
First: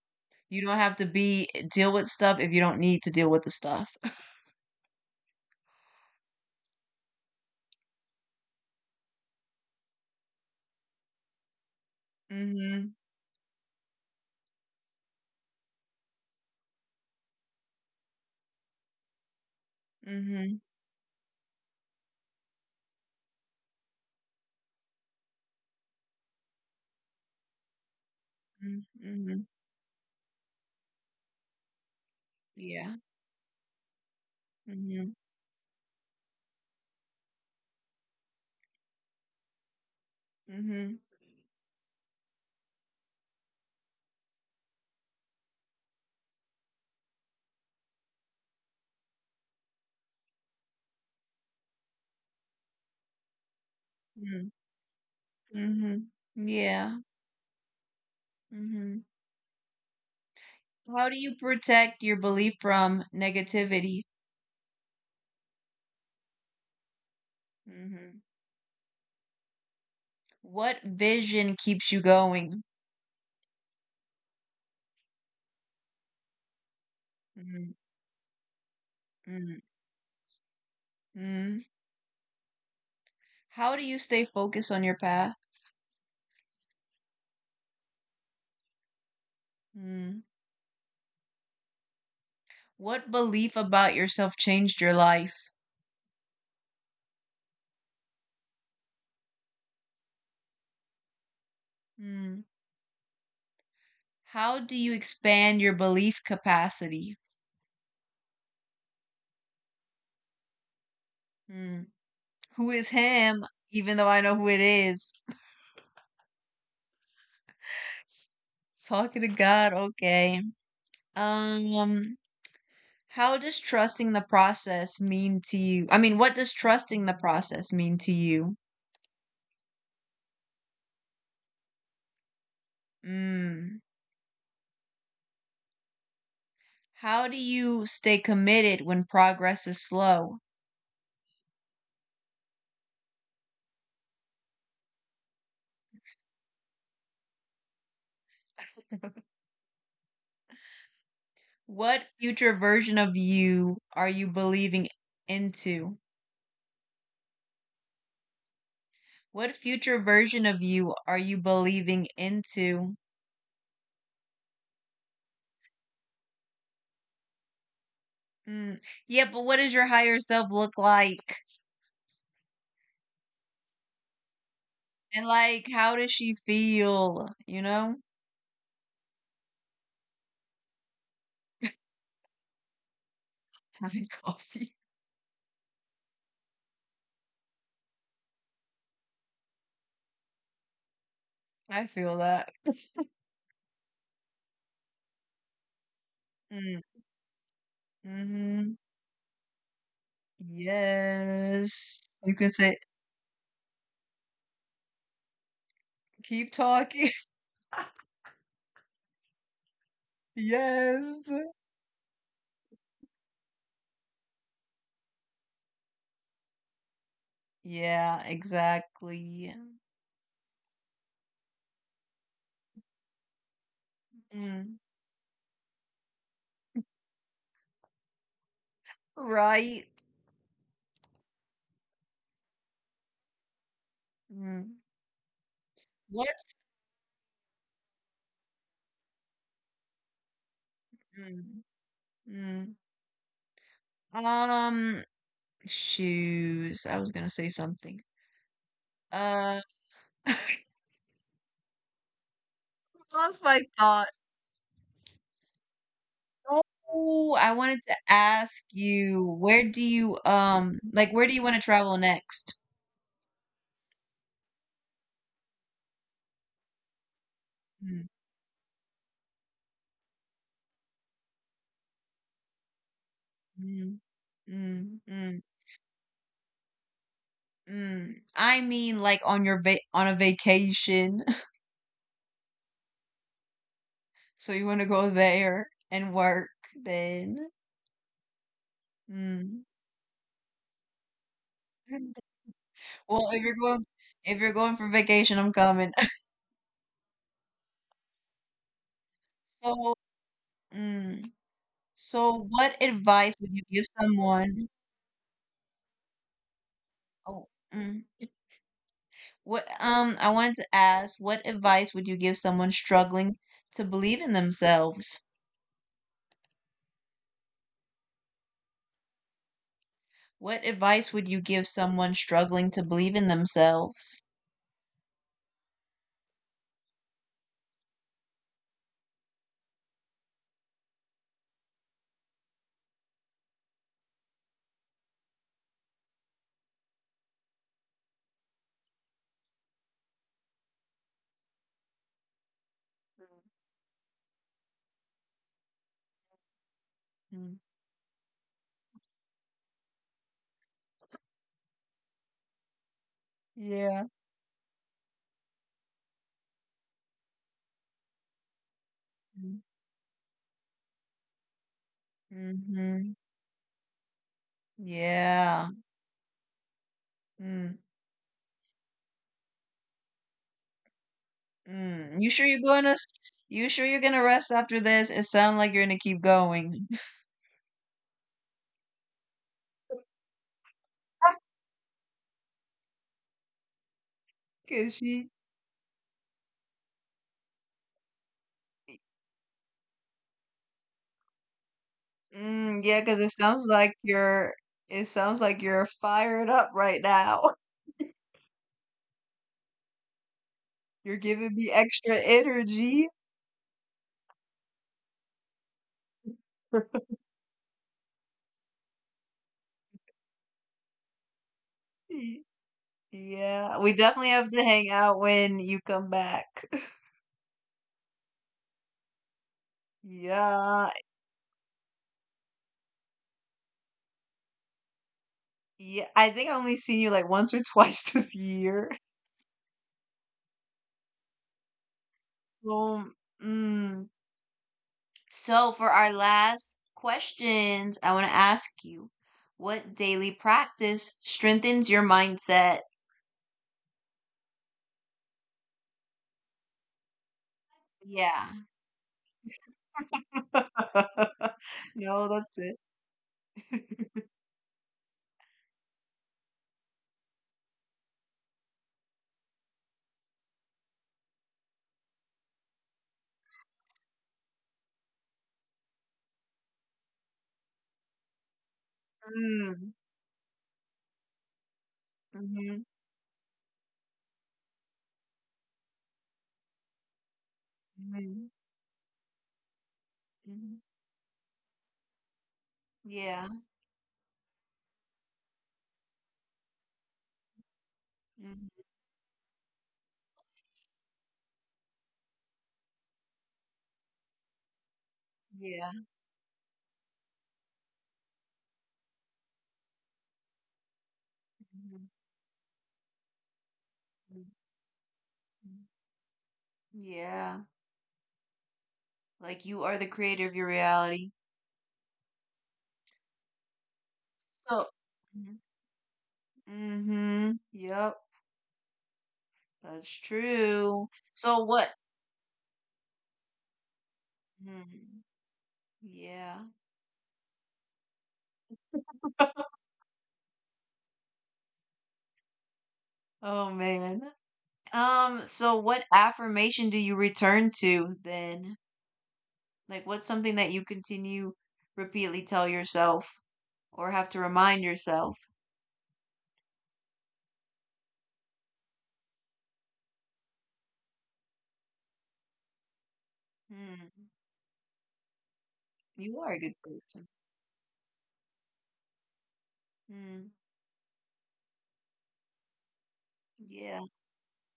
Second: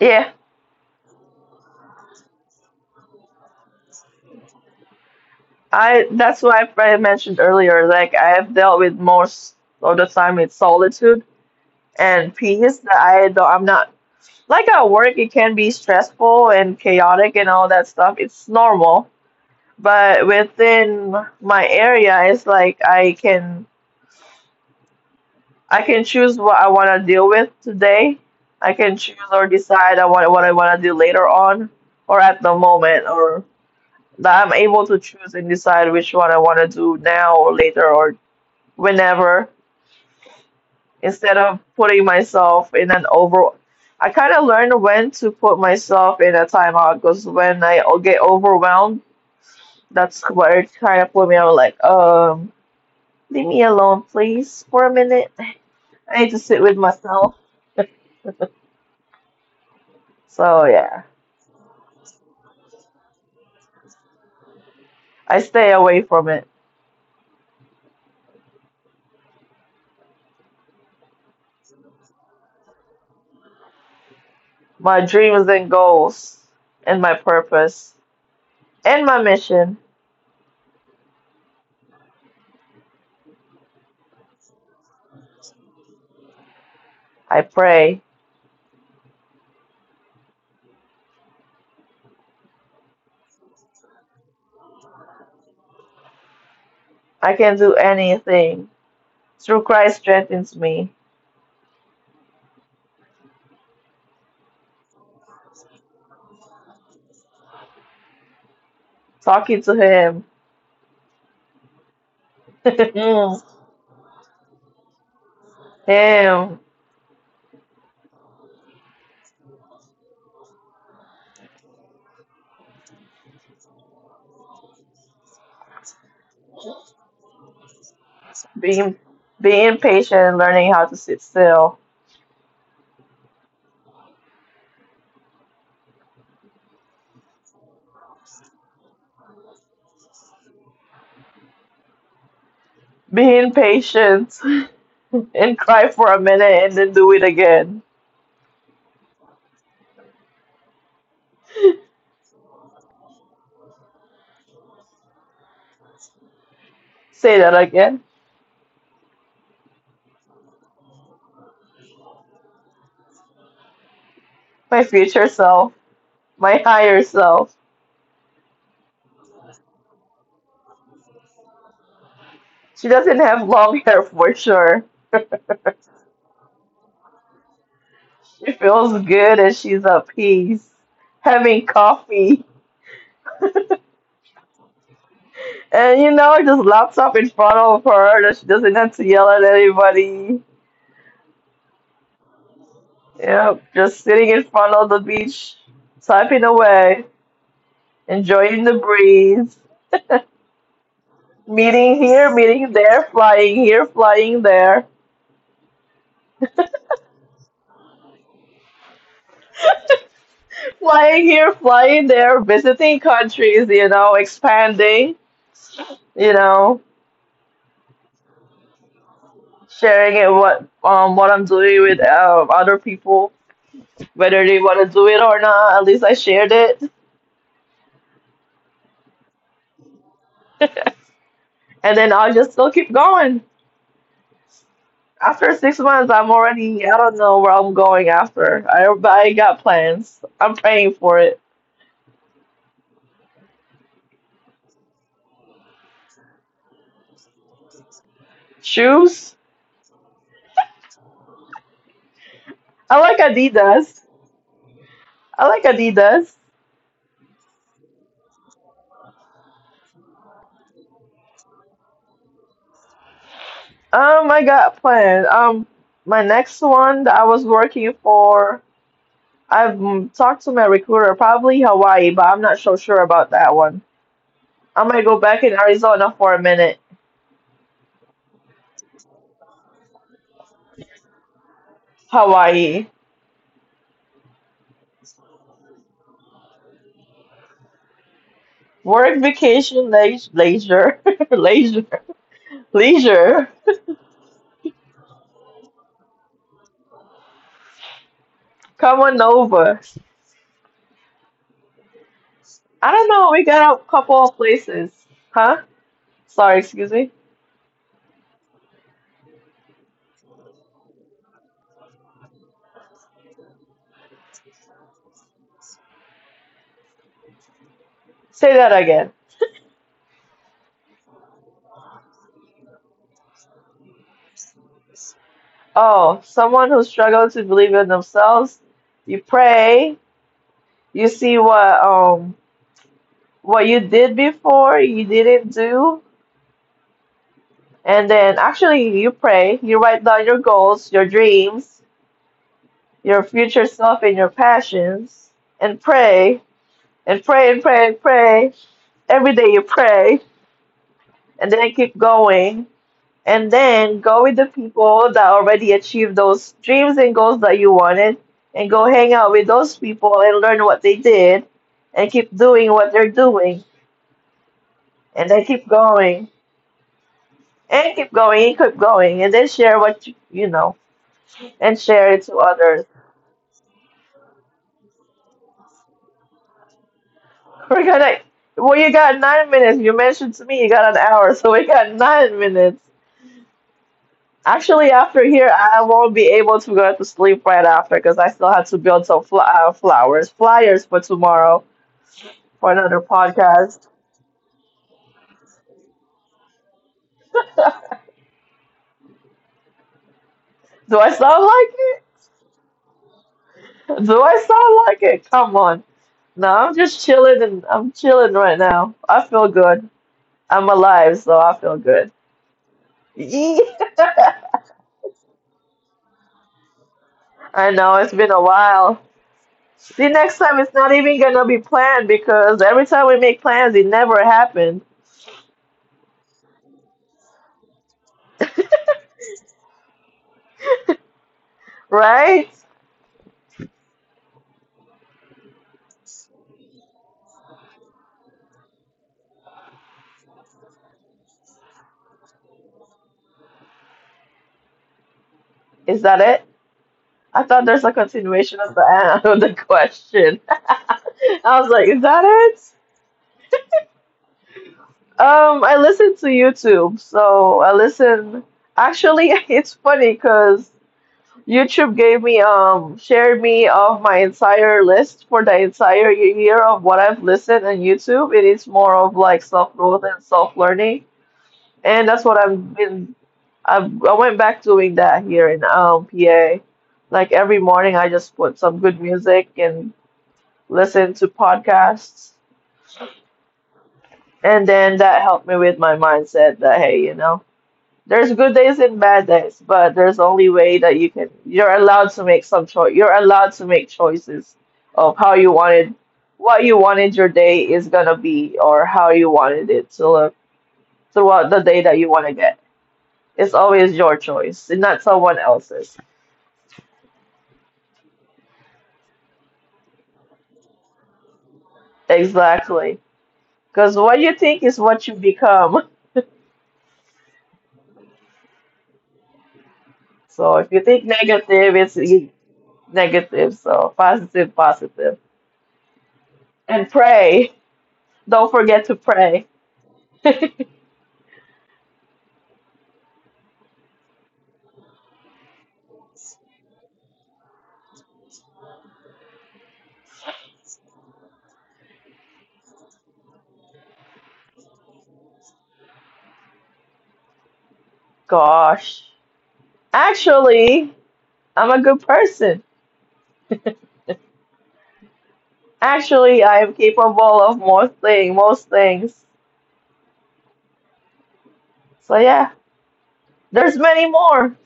Speaker 2: Yeah.
Speaker 1: you don't have to be deal with stuff if you don't need to deal with the stuff.
Speaker 2: I that's why I mentioned earlier, like I have dealt with most of the time with solitude and peace that
Speaker 1: Mhm.
Speaker 2: I don't, I'm not like at work it can be stressful and chaotic and all that stuff. It's normal. But
Speaker 1: Mhm.
Speaker 2: within my area it's like I can choose what I wanna deal with today. I
Speaker 1: Mm,
Speaker 2: can choose or
Speaker 1: mhm.
Speaker 2: decide I want what I wanna do later on or at the
Speaker 1: Yeah.
Speaker 2: moment or that I'm able to
Speaker 1: Mhm.
Speaker 2: choose and decide which one I wanna do now or later or whenever
Speaker 1: Mhm.
Speaker 2: instead of putting myself in an over I kind of learned when to put myself in a timeout because when get overwhelmed, that's where it kind of put me out like, leave me alone, please,
Speaker 1: Mm,
Speaker 2: for a minute. I
Speaker 1: mhm.
Speaker 2: need to sit with
Speaker 1: Yeah.
Speaker 2: myself.
Speaker 1: Mhm.
Speaker 2: So, yeah,
Speaker 1: How do you protect your belief from negativity?
Speaker 2: I stay away from it.
Speaker 1: Mhm. What vision keeps you going?
Speaker 2: My dreams and goals, and my purpose,
Speaker 1: Mm,
Speaker 2: and my mission.
Speaker 1: mm, mm. How do you stay focused on your path?
Speaker 2: I pray.
Speaker 1: Mm. What belief about yourself changed your life?
Speaker 2: I can do anything through Christ strengthens me.
Speaker 1: Mm. How do you expand your belief capacity?
Speaker 2: Talking to
Speaker 1: Mm. Who is
Speaker 2: Him.
Speaker 1: him? Even though I know who it is.
Speaker 2: Damn,
Speaker 1: Talking to God, okay. Um, how does trusting the process mean to you? I mean, what does trusting the process mean to you?
Speaker 2: being being patient and learning how to sit still.
Speaker 1: Mm. How do you stay committed when progress is slow?
Speaker 2: Being patient and cry for a minute and then do it again.
Speaker 1: What future version of you are you believing into?
Speaker 2: Say that again.
Speaker 1: What future version of you are you believing into?
Speaker 2: My future self, my higher self.
Speaker 1: Mm. Yeah, but what does your higher self look like?
Speaker 2: She doesn't have long hair for sure.
Speaker 1: And like, how does she feel? You know,
Speaker 2: She feels good and she's at peace, having coffee,
Speaker 1: having coffee.
Speaker 2: and you know, just laptop in front of her that she doesn't have to yell at anybody.
Speaker 1: I feel that.
Speaker 2: Yep, just sitting in front of the beach, typing
Speaker 1: Mm.
Speaker 2: away.
Speaker 1: Hmm.
Speaker 2: Enjoying the breeze,
Speaker 1: Yes.
Speaker 2: meeting
Speaker 1: You
Speaker 2: here,
Speaker 1: can say,
Speaker 2: meeting there, flying here, flying there,
Speaker 1: keep talking. Yes.
Speaker 2: flying here, flying there, visiting countries, you know, expanding, you know,
Speaker 1: Yeah, exactly.
Speaker 2: sharing it what I'm doing with other people, whether they
Speaker 1: Mm.
Speaker 2: want to do it or not. At least I shared it,
Speaker 1: Right.
Speaker 2: and then I'll just still keep going.
Speaker 1: Mm.
Speaker 2: After 6 months, I'm
Speaker 1: What's
Speaker 2: already I don't know where I'm going after. I but I got plans. I'm praying for it.
Speaker 1: mm, mm. Um, shoes. I was gonna say something.
Speaker 2: Shoes.
Speaker 1: Uh, I
Speaker 2: I like
Speaker 1: Lost my thought.
Speaker 2: Adidas. I like Adidas.
Speaker 1: Oh, I wanted to ask you, where do you where do you want to travel next?
Speaker 2: I got planned. My next one that I was working
Speaker 1: Mm,
Speaker 2: for, I've talked to my recruiter, probably Hawaii, but I'm not so sure about that one.
Speaker 1: mm,
Speaker 2: I
Speaker 1: mm,
Speaker 2: might go back
Speaker 1: mm,
Speaker 2: in Arizona for a minute.
Speaker 1: mm. I mean, like on your va on a vacation.
Speaker 2: Hawaii.
Speaker 1: So you want to go there and work then?
Speaker 2: Work
Speaker 1: Mm.
Speaker 2: vacation, leisure, leisure,
Speaker 1: Well,
Speaker 2: leisure.
Speaker 1: if you're going, if you're going for vacation, I'm coming.
Speaker 2: Come on over.
Speaker 1: So, mm, so what
Speaker 2: I don't know.
Speaker 1: advice
Speaker 2: We
Speaker 1: would you
Speaker 2: got a
Speaker 1: give
Speaker 2: couple of
Speaker 1: someone?
Speaker 2: places. Huh? Sorry, excuse me.
Speaker 1: Oh, mm, what I wanted to ask, what advice would you give someone struggling to believe in themselves?
Speaker 2: Say that again.
Speaker 1: What advice would you give someone struggling to believe in themselves?
Speaker 2: Oh, someone who struggles to believe in themselves. You pray, you see what you did before you didn't do, and then actually you pray, you write down your goals, your dreams, your future self, and your passions, and pray and pray
Speaker 1: Mm.
Speaker 2: and pray and pray every day. You pray, and then keep going, and then
Speaker 1: Yeah.
Speaker 2: go with the people that already achieved those dreams and goals that you wanted, and go hang out with those people and learn what they did, and keep doing what
Speaker 1: Mm-hmm.
Speaker 2: they're doing, and then
Speaker 1: Yeah.
Speaker 2: keep going
Speaker 1: Mm.
Speaker 2: and keep going and keep going and then share what you know and
Speaker 1: Mm.
Speaker 2: share it to others.
Speaker 1: You sure you're gonna rest after this? It sounds like you're gonna keep going.
Speaker 2: We're gonna well you got 9 minutes you mentioned to me you got an hour so we got 9 minutes
Speaker 1: Cause
Speaker 2: actually
Speaker 1: she
Speaker 2: after here I won't be able to go to sleep right after because I still have to build some fl- flowers flyers for tomorrow for
Speaker 1: yeah,
Speaker 2: another
Speaker 1: cause it sounds like
Speaker 2: podcast.
Speaker 1: you're fired up right now.
Speaker 2: do
Speaker 1: You're
Speaker 2: i
Speaker 1: giving
Speaker 2: sound
Speaker 1: me
Speaker 2: like it
Speaker 1: extra energy.
Speaker 2: do I sound like it, come on, no I'm just chilling and I'm chilling right now I feel good, I'm alive so I feel good.
Speaker 1: Y-
Speaker 2: Yeah.
Speaker 1: Yeah, we definitely have to hang out when you come back.
Speaker 2: I know it's been a while. See, next time it's
Speaker 1: Yeah,
Speaker 2: not even gonna be planned because every time we make plans, it never happened,
Speaker 1: yeah. I think I only seen you like once or twice this year.
Speaker 2: right?
Speaker 1: Um, mm. So for our last questions, I want to ask you, what daily practice strengthens your mindset?
Speaker 2: Is that it? I thought there's a
Speaker 1: Yeah.
Speaker 2: continuation of the of the question. I was like, is
Speaker 1: No,
Speaker 2: that
Speaker 1: that's
Speaker 2: it?
Speaker 1: it.
Speaker 2: I listen to YouTube, so I listen. Actually, it's funny because. YouTube gave me shared me of my entire list for the entire year of what I've listened on YouTube. It is more of like self
Speaker 1: Mm.
Speaker 2: growth and self learning, and that's what
Speaker 1: Mm-hmm.
Speaker 2: I've been. I went back doing that here in PA. Like every morning, I
Speaker 1: Mm-hmm.
Speaker 2: just put some good music and
Speaker 1: Mm-hmm.
Speaker 2: listen to podcasts,
Speaker 1: Yeah.
Speaker 2: and then that helped me with my mindset. That hey, you know. There's
Speaker 1: Mhm,
Speaker 2: good days and bad days, but there's only way that you can. You're allowed to make some choice. You're allowed to make choices of how you
Speaker 1: yeah.
Speaker 2: wanted, what you wanted your day is gonna be, or how you wanted it to look throughout the day
Speaker 1: Mhm,
Speaker 2: that you want to get. It's always your
Speaker 1: mhm,
Speaker 2: choice, and not someone
Speaker 1: mhm.
Speaker 2: else's.
Speaker 1: Yeah, like you are the creator of your reality.
Speaker 2: Exactly, because what you think
Speaker 1: So,
Speaker 2: is what you become.
Speaker 1: mm-hmm. Yep, that's
Speaker 2: So if you
Speaker 1: true.
Speaker 2: think
Speaker 1: So
Speaker 2: negative,
Speaker 1: what?
Speaker 2: negative. So positive,
Speaker 1: Mm,
Speaker 2: positive,
Speaker 1: yeah.
Speaker 2: and pray. Don't forget to pray.
Speaker 1: Oh man. So what affirmation do you return to then? Like what's something that you continue repeatedly tell yourself or have to remind yourself?
Speaker 2: Gosh. Actually, I'm a good person.
Speaker 1: Hmm, you are
Speaker 2: Actually,
Speaker 1: a
Speaker 2: I
Speaker 1: good
Speaker 2: am
Speaker 1: person.
Speaker 2: capable of most things.
Speaker 1: Hmm,
Speaker 2: So yeah, there's
Speaker 1: yeah.
Speaker 2: many more,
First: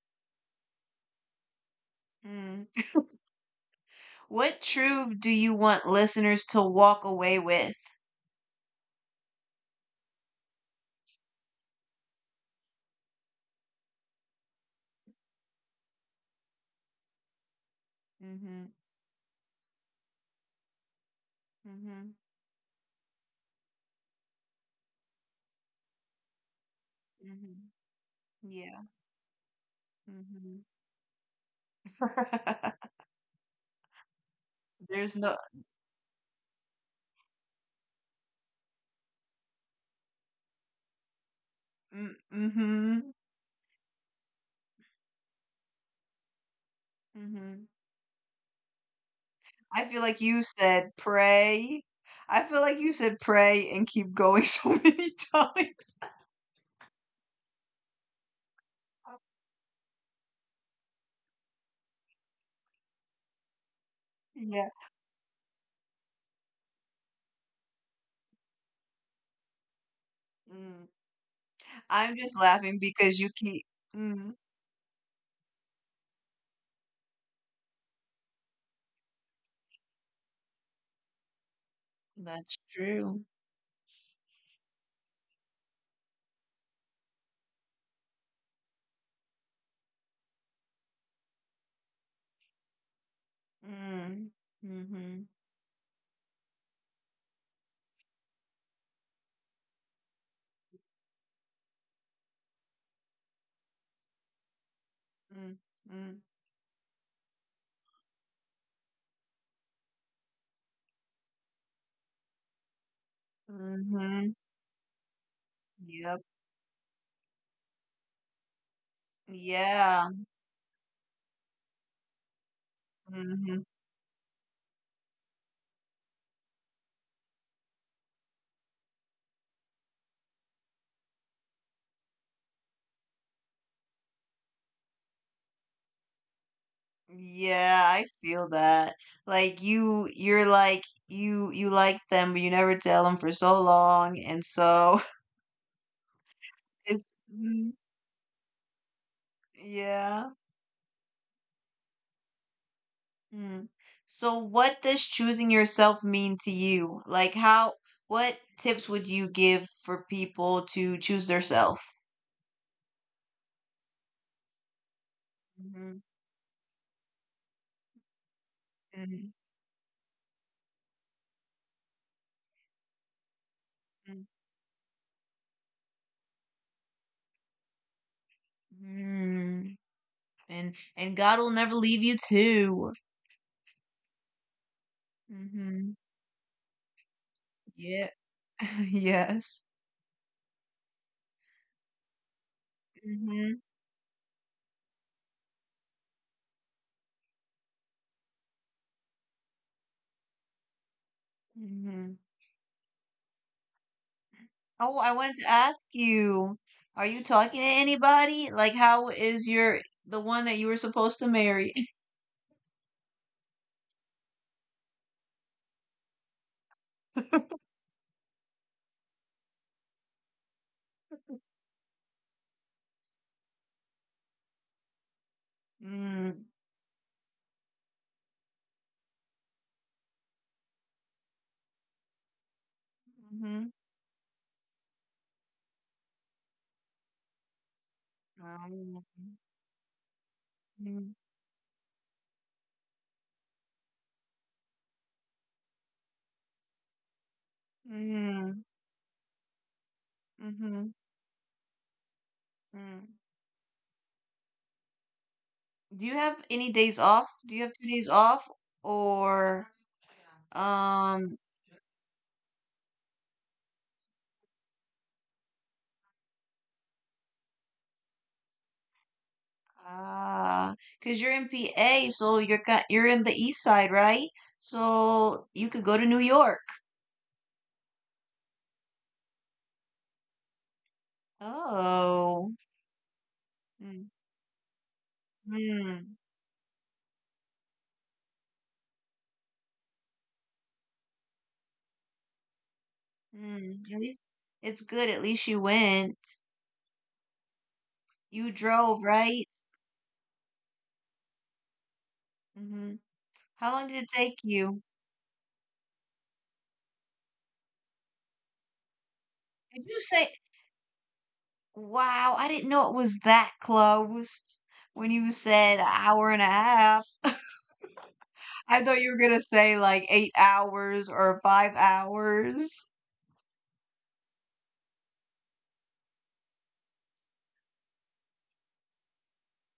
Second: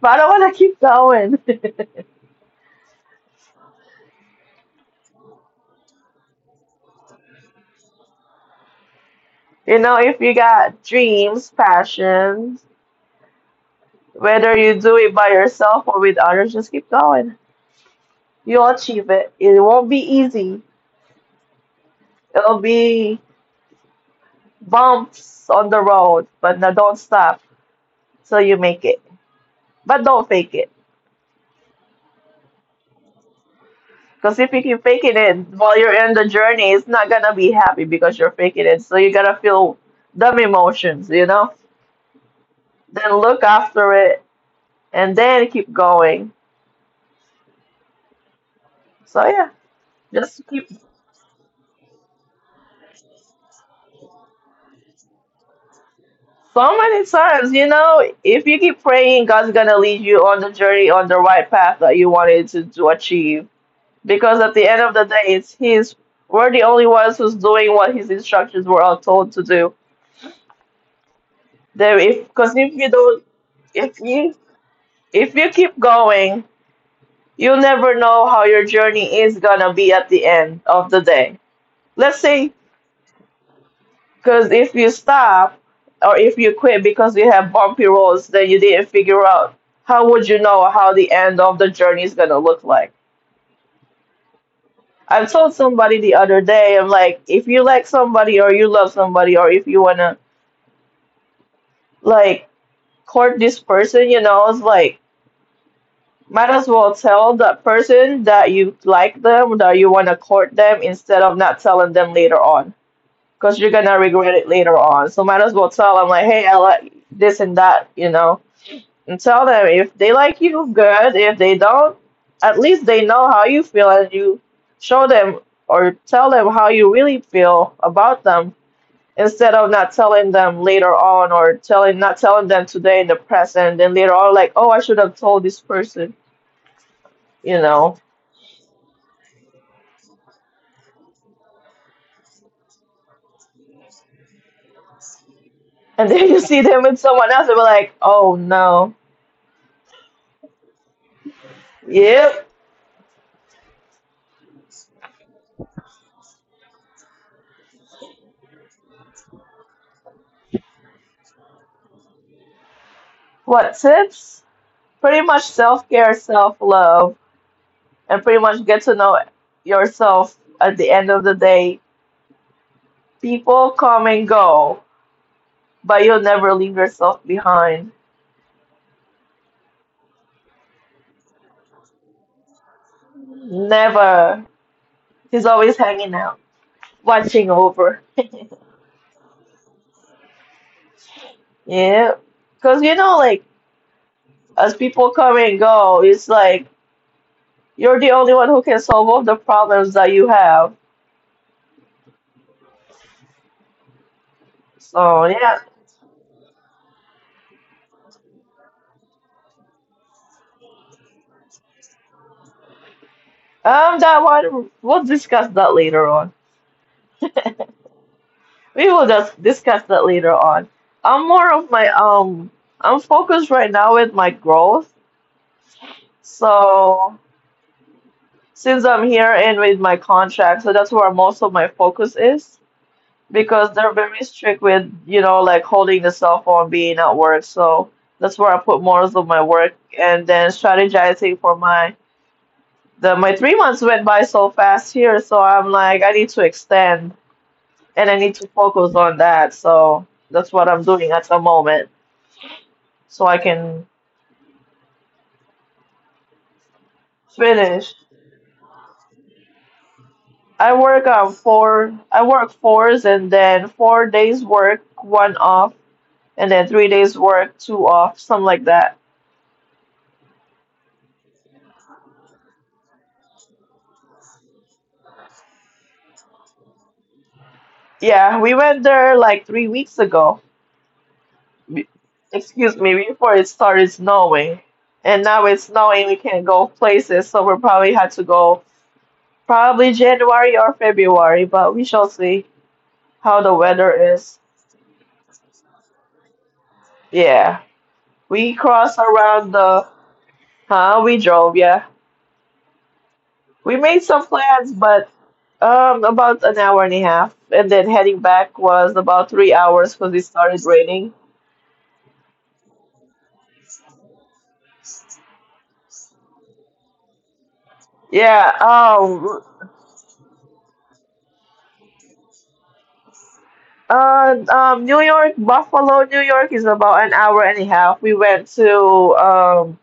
Speaker 2: but I don't want to keep going.
Speaker 1: Hmm. What truth do you want listeners to walk away with?
Speaker 2: you know, if you got dreams, passions, whether you do it by yourself or with others, just keep going.
Speaker 1: Mm-hmm.
Speaker 2: You'll achieve it. It won't be easy.
Speaker 1: Mm-hmm.
Speaker 2: It'll be bumps on the road, but no, don't stop
Speaker 1: Mm-hmm.
Speaker 2: till you
Speaker 1: Yeah.
Speaker 2: make it. But don't fake
Speaker 1: Mhm.
Speaker 2: it. Because if you keep faking
Speaker 1: There's
Speaker 2: it
Speaker 1: no.
Speaker 2: while you're in the journey, it's not gonna be happy because you're faking it. So you gotta feel dumb emotions, you know?
Speaker 1: Mm-hmm.
Speaker 2: Then look after it and then keep going.
Speaker 1: Mm-hmm.
Speaker 2: So yeah,
Speaker 1: I feel like
Speaker 2: just
Speaker 1: you
Speaker 2: keep
Speaker 1: said pray. I feel like you said pray and keep going so many times.
Speaker 2: so many times, you know, if you keep praying, God's gonna lead you on the journey on the right path that you wanted to achieve. Because at
Speaker 1: Yeah.
Speaker 2: the end of the day, it's His. We're the only ones who's doing what His instructions were all told to do.
Speaker 1: Mm.
Speaker 2: There,
Speaker 1: I'm
Speaker 2: if
Speaker 1: just
Speaker 2: because if
Speaker 1: laughing
Speaker 2: you
Speaker 1: because
Speaker 2: don't,
Speaker 1: you keep.
Speaker 2: if
Speaker 1: Mm.
Speaker 2: you if you keep going, you never know how your journey is gonna be at the end of the day. Let's say,
Speaker 1: That's true.
Speaker 2: because if you stop or if you quit because you have bumpy roads that you didn't figure out, how would you know how the end of the journey is gonna look like?
Speaker 1: Mm. Mm-hmm.
Speaker 2: I told somebody the other day, I'm like, if you like somebody or you love somebody or if you wanna like court this person, you know, it's like
Speaker 1: Mm. Mm.
Speaker 2: might as well tell that person that you like them, that you wanna court them instead of not telling them later on because you're gonna
Speaker 1: Mm-hmm.
Speaker 2: regret it later on. So might as well tell them
Speaker 1: Yep.
Speaker 2: like, hey, I like this and that, you know, and tell them if
Speaker 1: Yeah.
Speaker 2: they like you, good. If they don't, at least they know how you
Speaker 1: Mm-hmm.
Speaker 2: feel, and you show them or tell them how you really feel about them instead of not telling them later on or telling not telling them today in the present, then later on like, oh, I should have told this person, you
Speaker 1: Yeah,
Speaker 2: know.
Speaker 1: I feel that. Like you like them but you never tell them for so long and so
Speaker 2: And then you see them with
Speaker 1: it's
Speaker 2: someone else and be
Speaker 1: mm,
Speaker 2: like, oh no,
Speaker 1: yeah.
Speaker 2: yep,
Speaker 1: Mm. So what does choosing yourself mean to you? Like how, what tips would you give for people to choose their self?
Speaker 2: what tips? Pretty much self
Speaker 1: Mhm,
Speaker 2: care, self love, and pretty much get to know
Speaker 1: mhm,
Speaker 2: yourself at the end of the day. People come and
Speaker 1: mhm.
Speaker 2: go, but you'll never leave yourself behind.
Speaker 1: Mm. And God will never leave you too.
Speaker 2: Never. He's always
Speaker 1: Hmm.
Speaker 2: hanging out, watching over.
Speaker 1: Yeah. Yes.
Speaker 2: Yeah. Because, you know, like,
Speaker 1: Hmm.
Speaker 2: as people come and go, it's like you're the only one who can solve all the problems that you have.
Speaker 1: Hmm.
Speaker 2: So,
Speaker 1: Oh, I
Speaker 2: yeah.
Speaker 1: wanted to ask you, are you talking to anybody? Like, how is your, the one that you were supposed to marry?
Speaker 2: That one, we'll discuss that later on. We will just discuss that later on. I'm more of my I'm focused right now with my growth.
Speaker 1: Mm.
Speaker 2: So since I'm here and with my contract, so that's where most of my focus is because they're
Speaker 1: Mm-hmm.
Speaker 2: very strict with, you know, like holding the cell phone being at work. So that's where I put more of
Speaker 1: Um,
Speaker 2: my work and then strategizing
Speaker 1: mm,
Speaker 2: for my 3 months went by so fast here, so I'm like I need to extend and I need to
Speaker 1: mm,
Speaker 2: focus on that. So that's what I'm doing
Speaker 1: mhm,
Speaker 2: at the moment. So I
Speaker 1: mm.
Speaker 2: can
Speaker 1: Do you have any days off? Do you
Speaker 2: finish.
Speaker 1: have 2 days off? Or um
Speaker 2: I work fours and then 4 days work, one off, and then 3 days work, two off, something like that.
Speaker 1: ah, because you're in PA, so you're in the east side, right? So you could go to New York.
Speaker 2: Yeah, we went there like 3 weeks ago. Be-
Speaker 1: Oh.
Speaker 2: Excuse me, before it started snowing. And now it's snowing,
Speaker 1: Mm-hmm.
Speaker 2: we can't go places, so we probably had to go probably January or February, but we shall see how the
Speaker 1: Mm,
Speaker 2: weather
Speaker 1: at least
Speaker 2: is.
Speaker 1: it's good. At least you went.
Speaker 2: Yeah, we
Speaker 1: You
Speaker 2: crossed
Speaker 1: drove,
Speaker 2: around
Speaker 1: right?
Speaker 2: the, huh? We drove, yeah.
Speaker 1: Hmm.
Speaker 2: We
Speaker 1: How long
Speaker 2: made
Speaker 1: did it
Speaker 2: some
Speaker 1: take
Speaker 2: plans,
Speaker 1: you?
Speaker 2: but about an hour and a half, and then heading back was about three
Speaker 1: Did
Speaker 2: hours
Speaker 1: you
Speaker 2: because it
Speaker 1: say,
Speaker 2: started raining.
Speaker 1: wow, I didn't know it was that close when you said an hour and a half?
Speaker 2: Yeah.
Speaker 1: I thought you were gonna say like 8 hours or 5 hours.
Speaker 2: New York, Buffalo, New York is about an hour and a half. We went to um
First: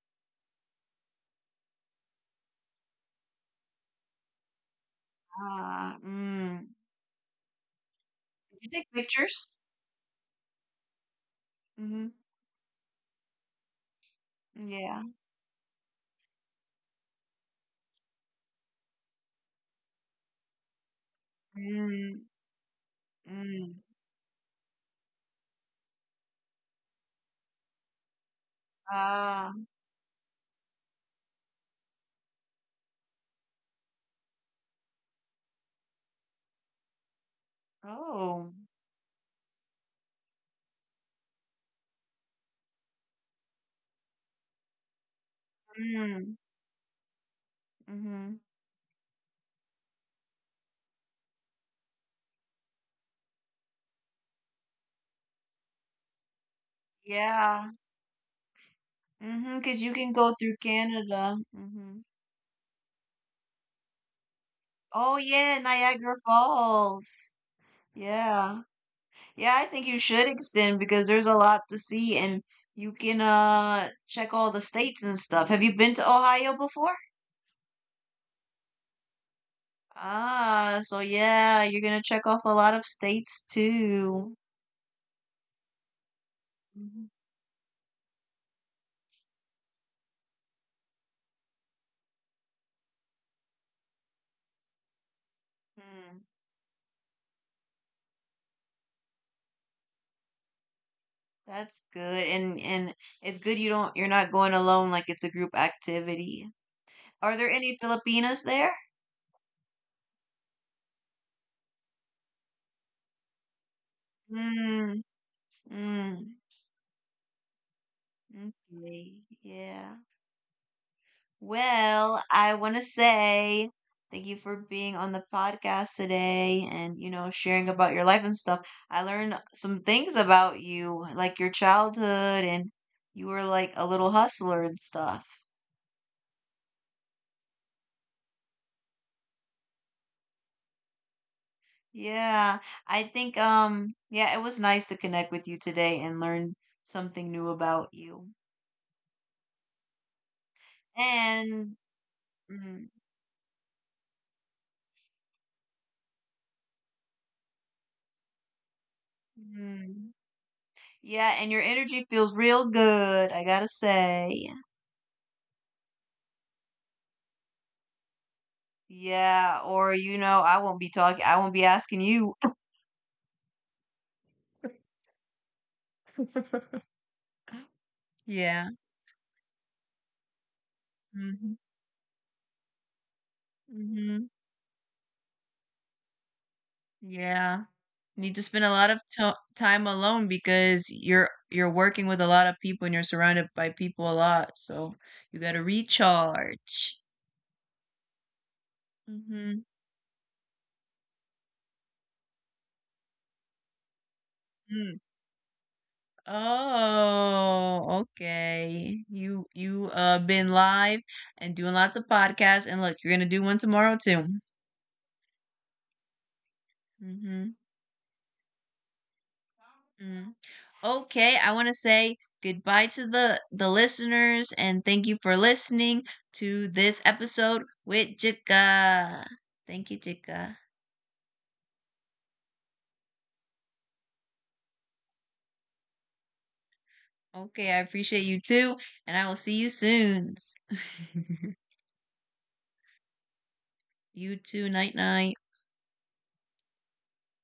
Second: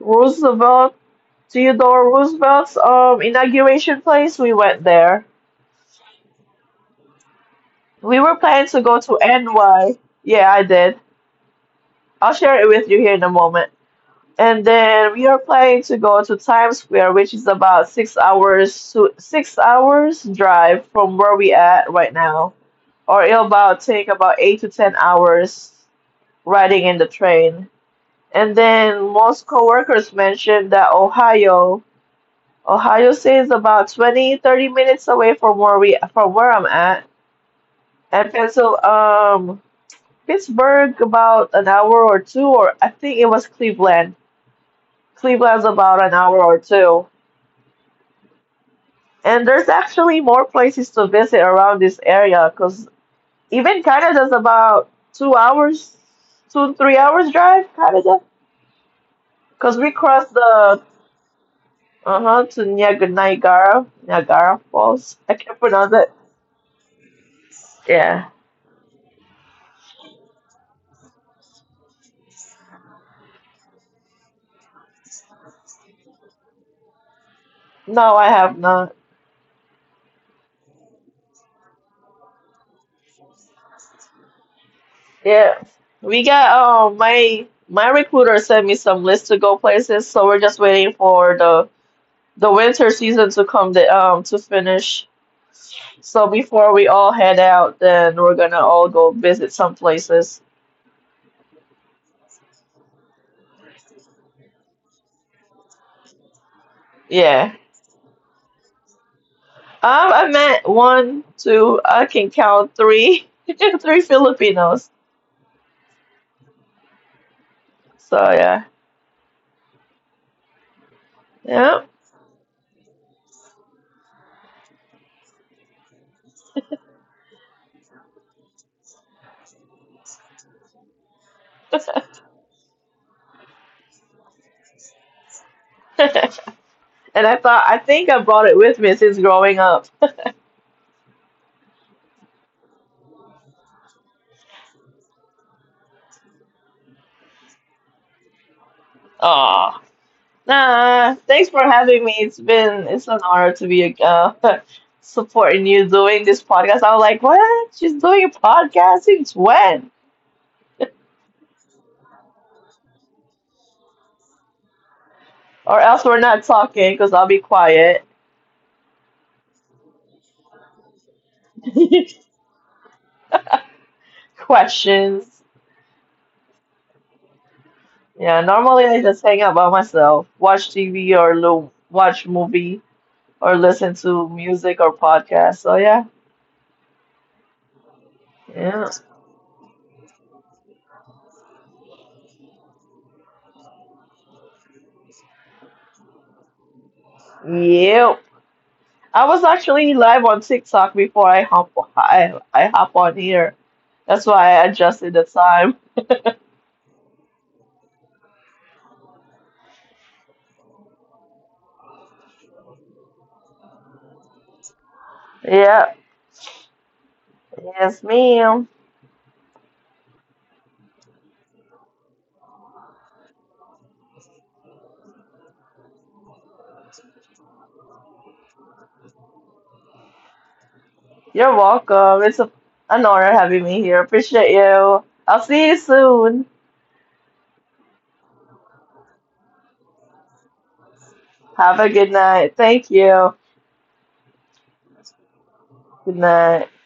Speaker 2: Roosevelt, Theodore Roosevelt's inauguration place. We went there.
Speaker 1: Ah, mm.
Speaker 2: We were
Speaker 1: Did you
Speaker 2: planning to
Speaker 1: take
Speaker 2: go to
Speaker 1: pictures?
Speaker 2: NY. Yeah, I did.
Speaker 1: Mm-hmm.
Speaker 2: I'll share it with you here in a moment. And
Speaker 1: Yeah.
Speaker 2: then we are planning to go to Times Square, which is about 6 hours drive from where we at right
Speaker 1: Mm,
Speaker 2: now, or it'll about
Speaker 1: mm.
Speaker 2: take about 8 to 10 hours riding in the train. And then most
Speaker 1: Ah,
Speaker 2: coworkers mentioned that Ohio State is about 20, 30 minutes away from where we from where I'm at, and
Speaker 1: oh.
Speaker 2: Pittsburgh about an hour or two, or I think it was Cleveland. Cleveland's about an
Speaker 1: Mm,
Speaker 2: hour or two.
Speaker 1: mm-hmm.
Speaker 2: And there's actually more places to visit around this area because even Canada's about two, 3 hours
Speaker 1: Yeah.
Speaker 2: drive, Canada.
Speaker 1: Mm-hmm, because
Speaker 2: Because
Speaker 1: you
Speaker 2: we
Speaker 1: can go
Speaker 2: crossed
Speaker 1: through
Speaker 2: the,
Speaker 1: Canada. Mm-hmm.
Speaker 2: uh-huh, to Niagara, Niagara
Speaker 1: Oh
Speaker 2: Falls. I
Speaker 1: yeah,
Speaker 2: can't pronounce
Speaker 1: Niagara
Speaker 2: it.
Speaker 1: Falls.
Speaker 2: Yeah.
Speaker 1: Yeah. Yeah, I think you should extend because there's a lot to see and you can check all the states and stuff. Have you been to Ohio before?
Speaker 2: No, I have not.
Speaker 1: Ah, so yeah, you're gonna check off a lot of states too.
Speaker 2: Yeah. We got,
Speaker 1: Mhm.
Speaker 2: my recruiter sent me some list to go places, so we're just waiting for the winter season to come the to finish.
Speaker 1: Hmm.
Speaker 2: So before we all head out, then we're gonna all go visit some places.
Speaker 1: That's good. And it's good you're not going alone, like it's a group activity. Are there
Speaker 2: Yeah.
Speaker 1: any Filipinas there?
Speaker 2: I met one, two. I can count three, three Filipinos.
Speaker 1: Mm, mm.
Speaker 2: So yeah,
Speaker 1: Okay, yeah.
Speaker 2: yeah.
Speaker 1: Well, I want to say thank you for being on the podcast today and, you know, sharing about your life and stuff. I learned some things about you, like your childhood and you were like a little hustler and stuff.
Speaker 2: and I thought I think I brought it with me since growing up.
Speaker 1: Yeah, I think yeah, it was nice to connect with you today and learn something new about you.
Speaker 2: Oh. Nah, thanks for
Speaker 1: And
Speaker 2: having me.
Speaker 1: mm,
Speaker 2: It's an honor to be supporting you doing this podcast. I was like, what? She's doing a podcast since when?
Speaker 1: mm, yeah, and your energy feels real good, I gotta say.
Speaker 2: Or else we're not talking because I'll be quiet.
Speaker 1: Yeah, or you know, I won't be talking. I won't be asking you.
Speaker 2: Questions. Yeah,
Speaker 1: Yeah.
Speaker 2: normally I just hang out by myself, watch TV or
Speaker 1: Hmm.
Speaker 2: watch movie or listen
Speaker 1: Hmm.
Speaker 2: to music or podcast. So yeah,
Speaker 1: Yeah. Need to spend a lot
Speaker 2: yeah,
Speaker 1: of time alone because you're working with a lot of people and you're surrounded by people a lot. So you got to recharge.
Speaker 2: yep. I was
Speaker 1: Mm-hmm.
Speaker 2: actually live on TikTok before I hop on here. That's why I
Speaker 1: Mm.
Speaker 2: adjusted the time.
Speaker 1: Oh, okay. You been live and doing lots of podcasts and look, you're gonna do one tomorrow too.
Speaker 2: Yeah,
Speaker 1: Mm-hmm.
Speaker 2: yes, ma'am.
Speaker 1: Mm. Okay, I want to say goodbye to the listeners and thank you for listening to this episode with Jika. Thank you, Jika.
Speaker 2: You're welcome. An honor having me here. Appreciate you. I'll see you soon.
Speaker 1: Okay, I appreciate you too, and I will see you soon.
Speaker 2: Have a good night. Thank you.
Speaker 1: You too, night night.
Speaker 2: Good night.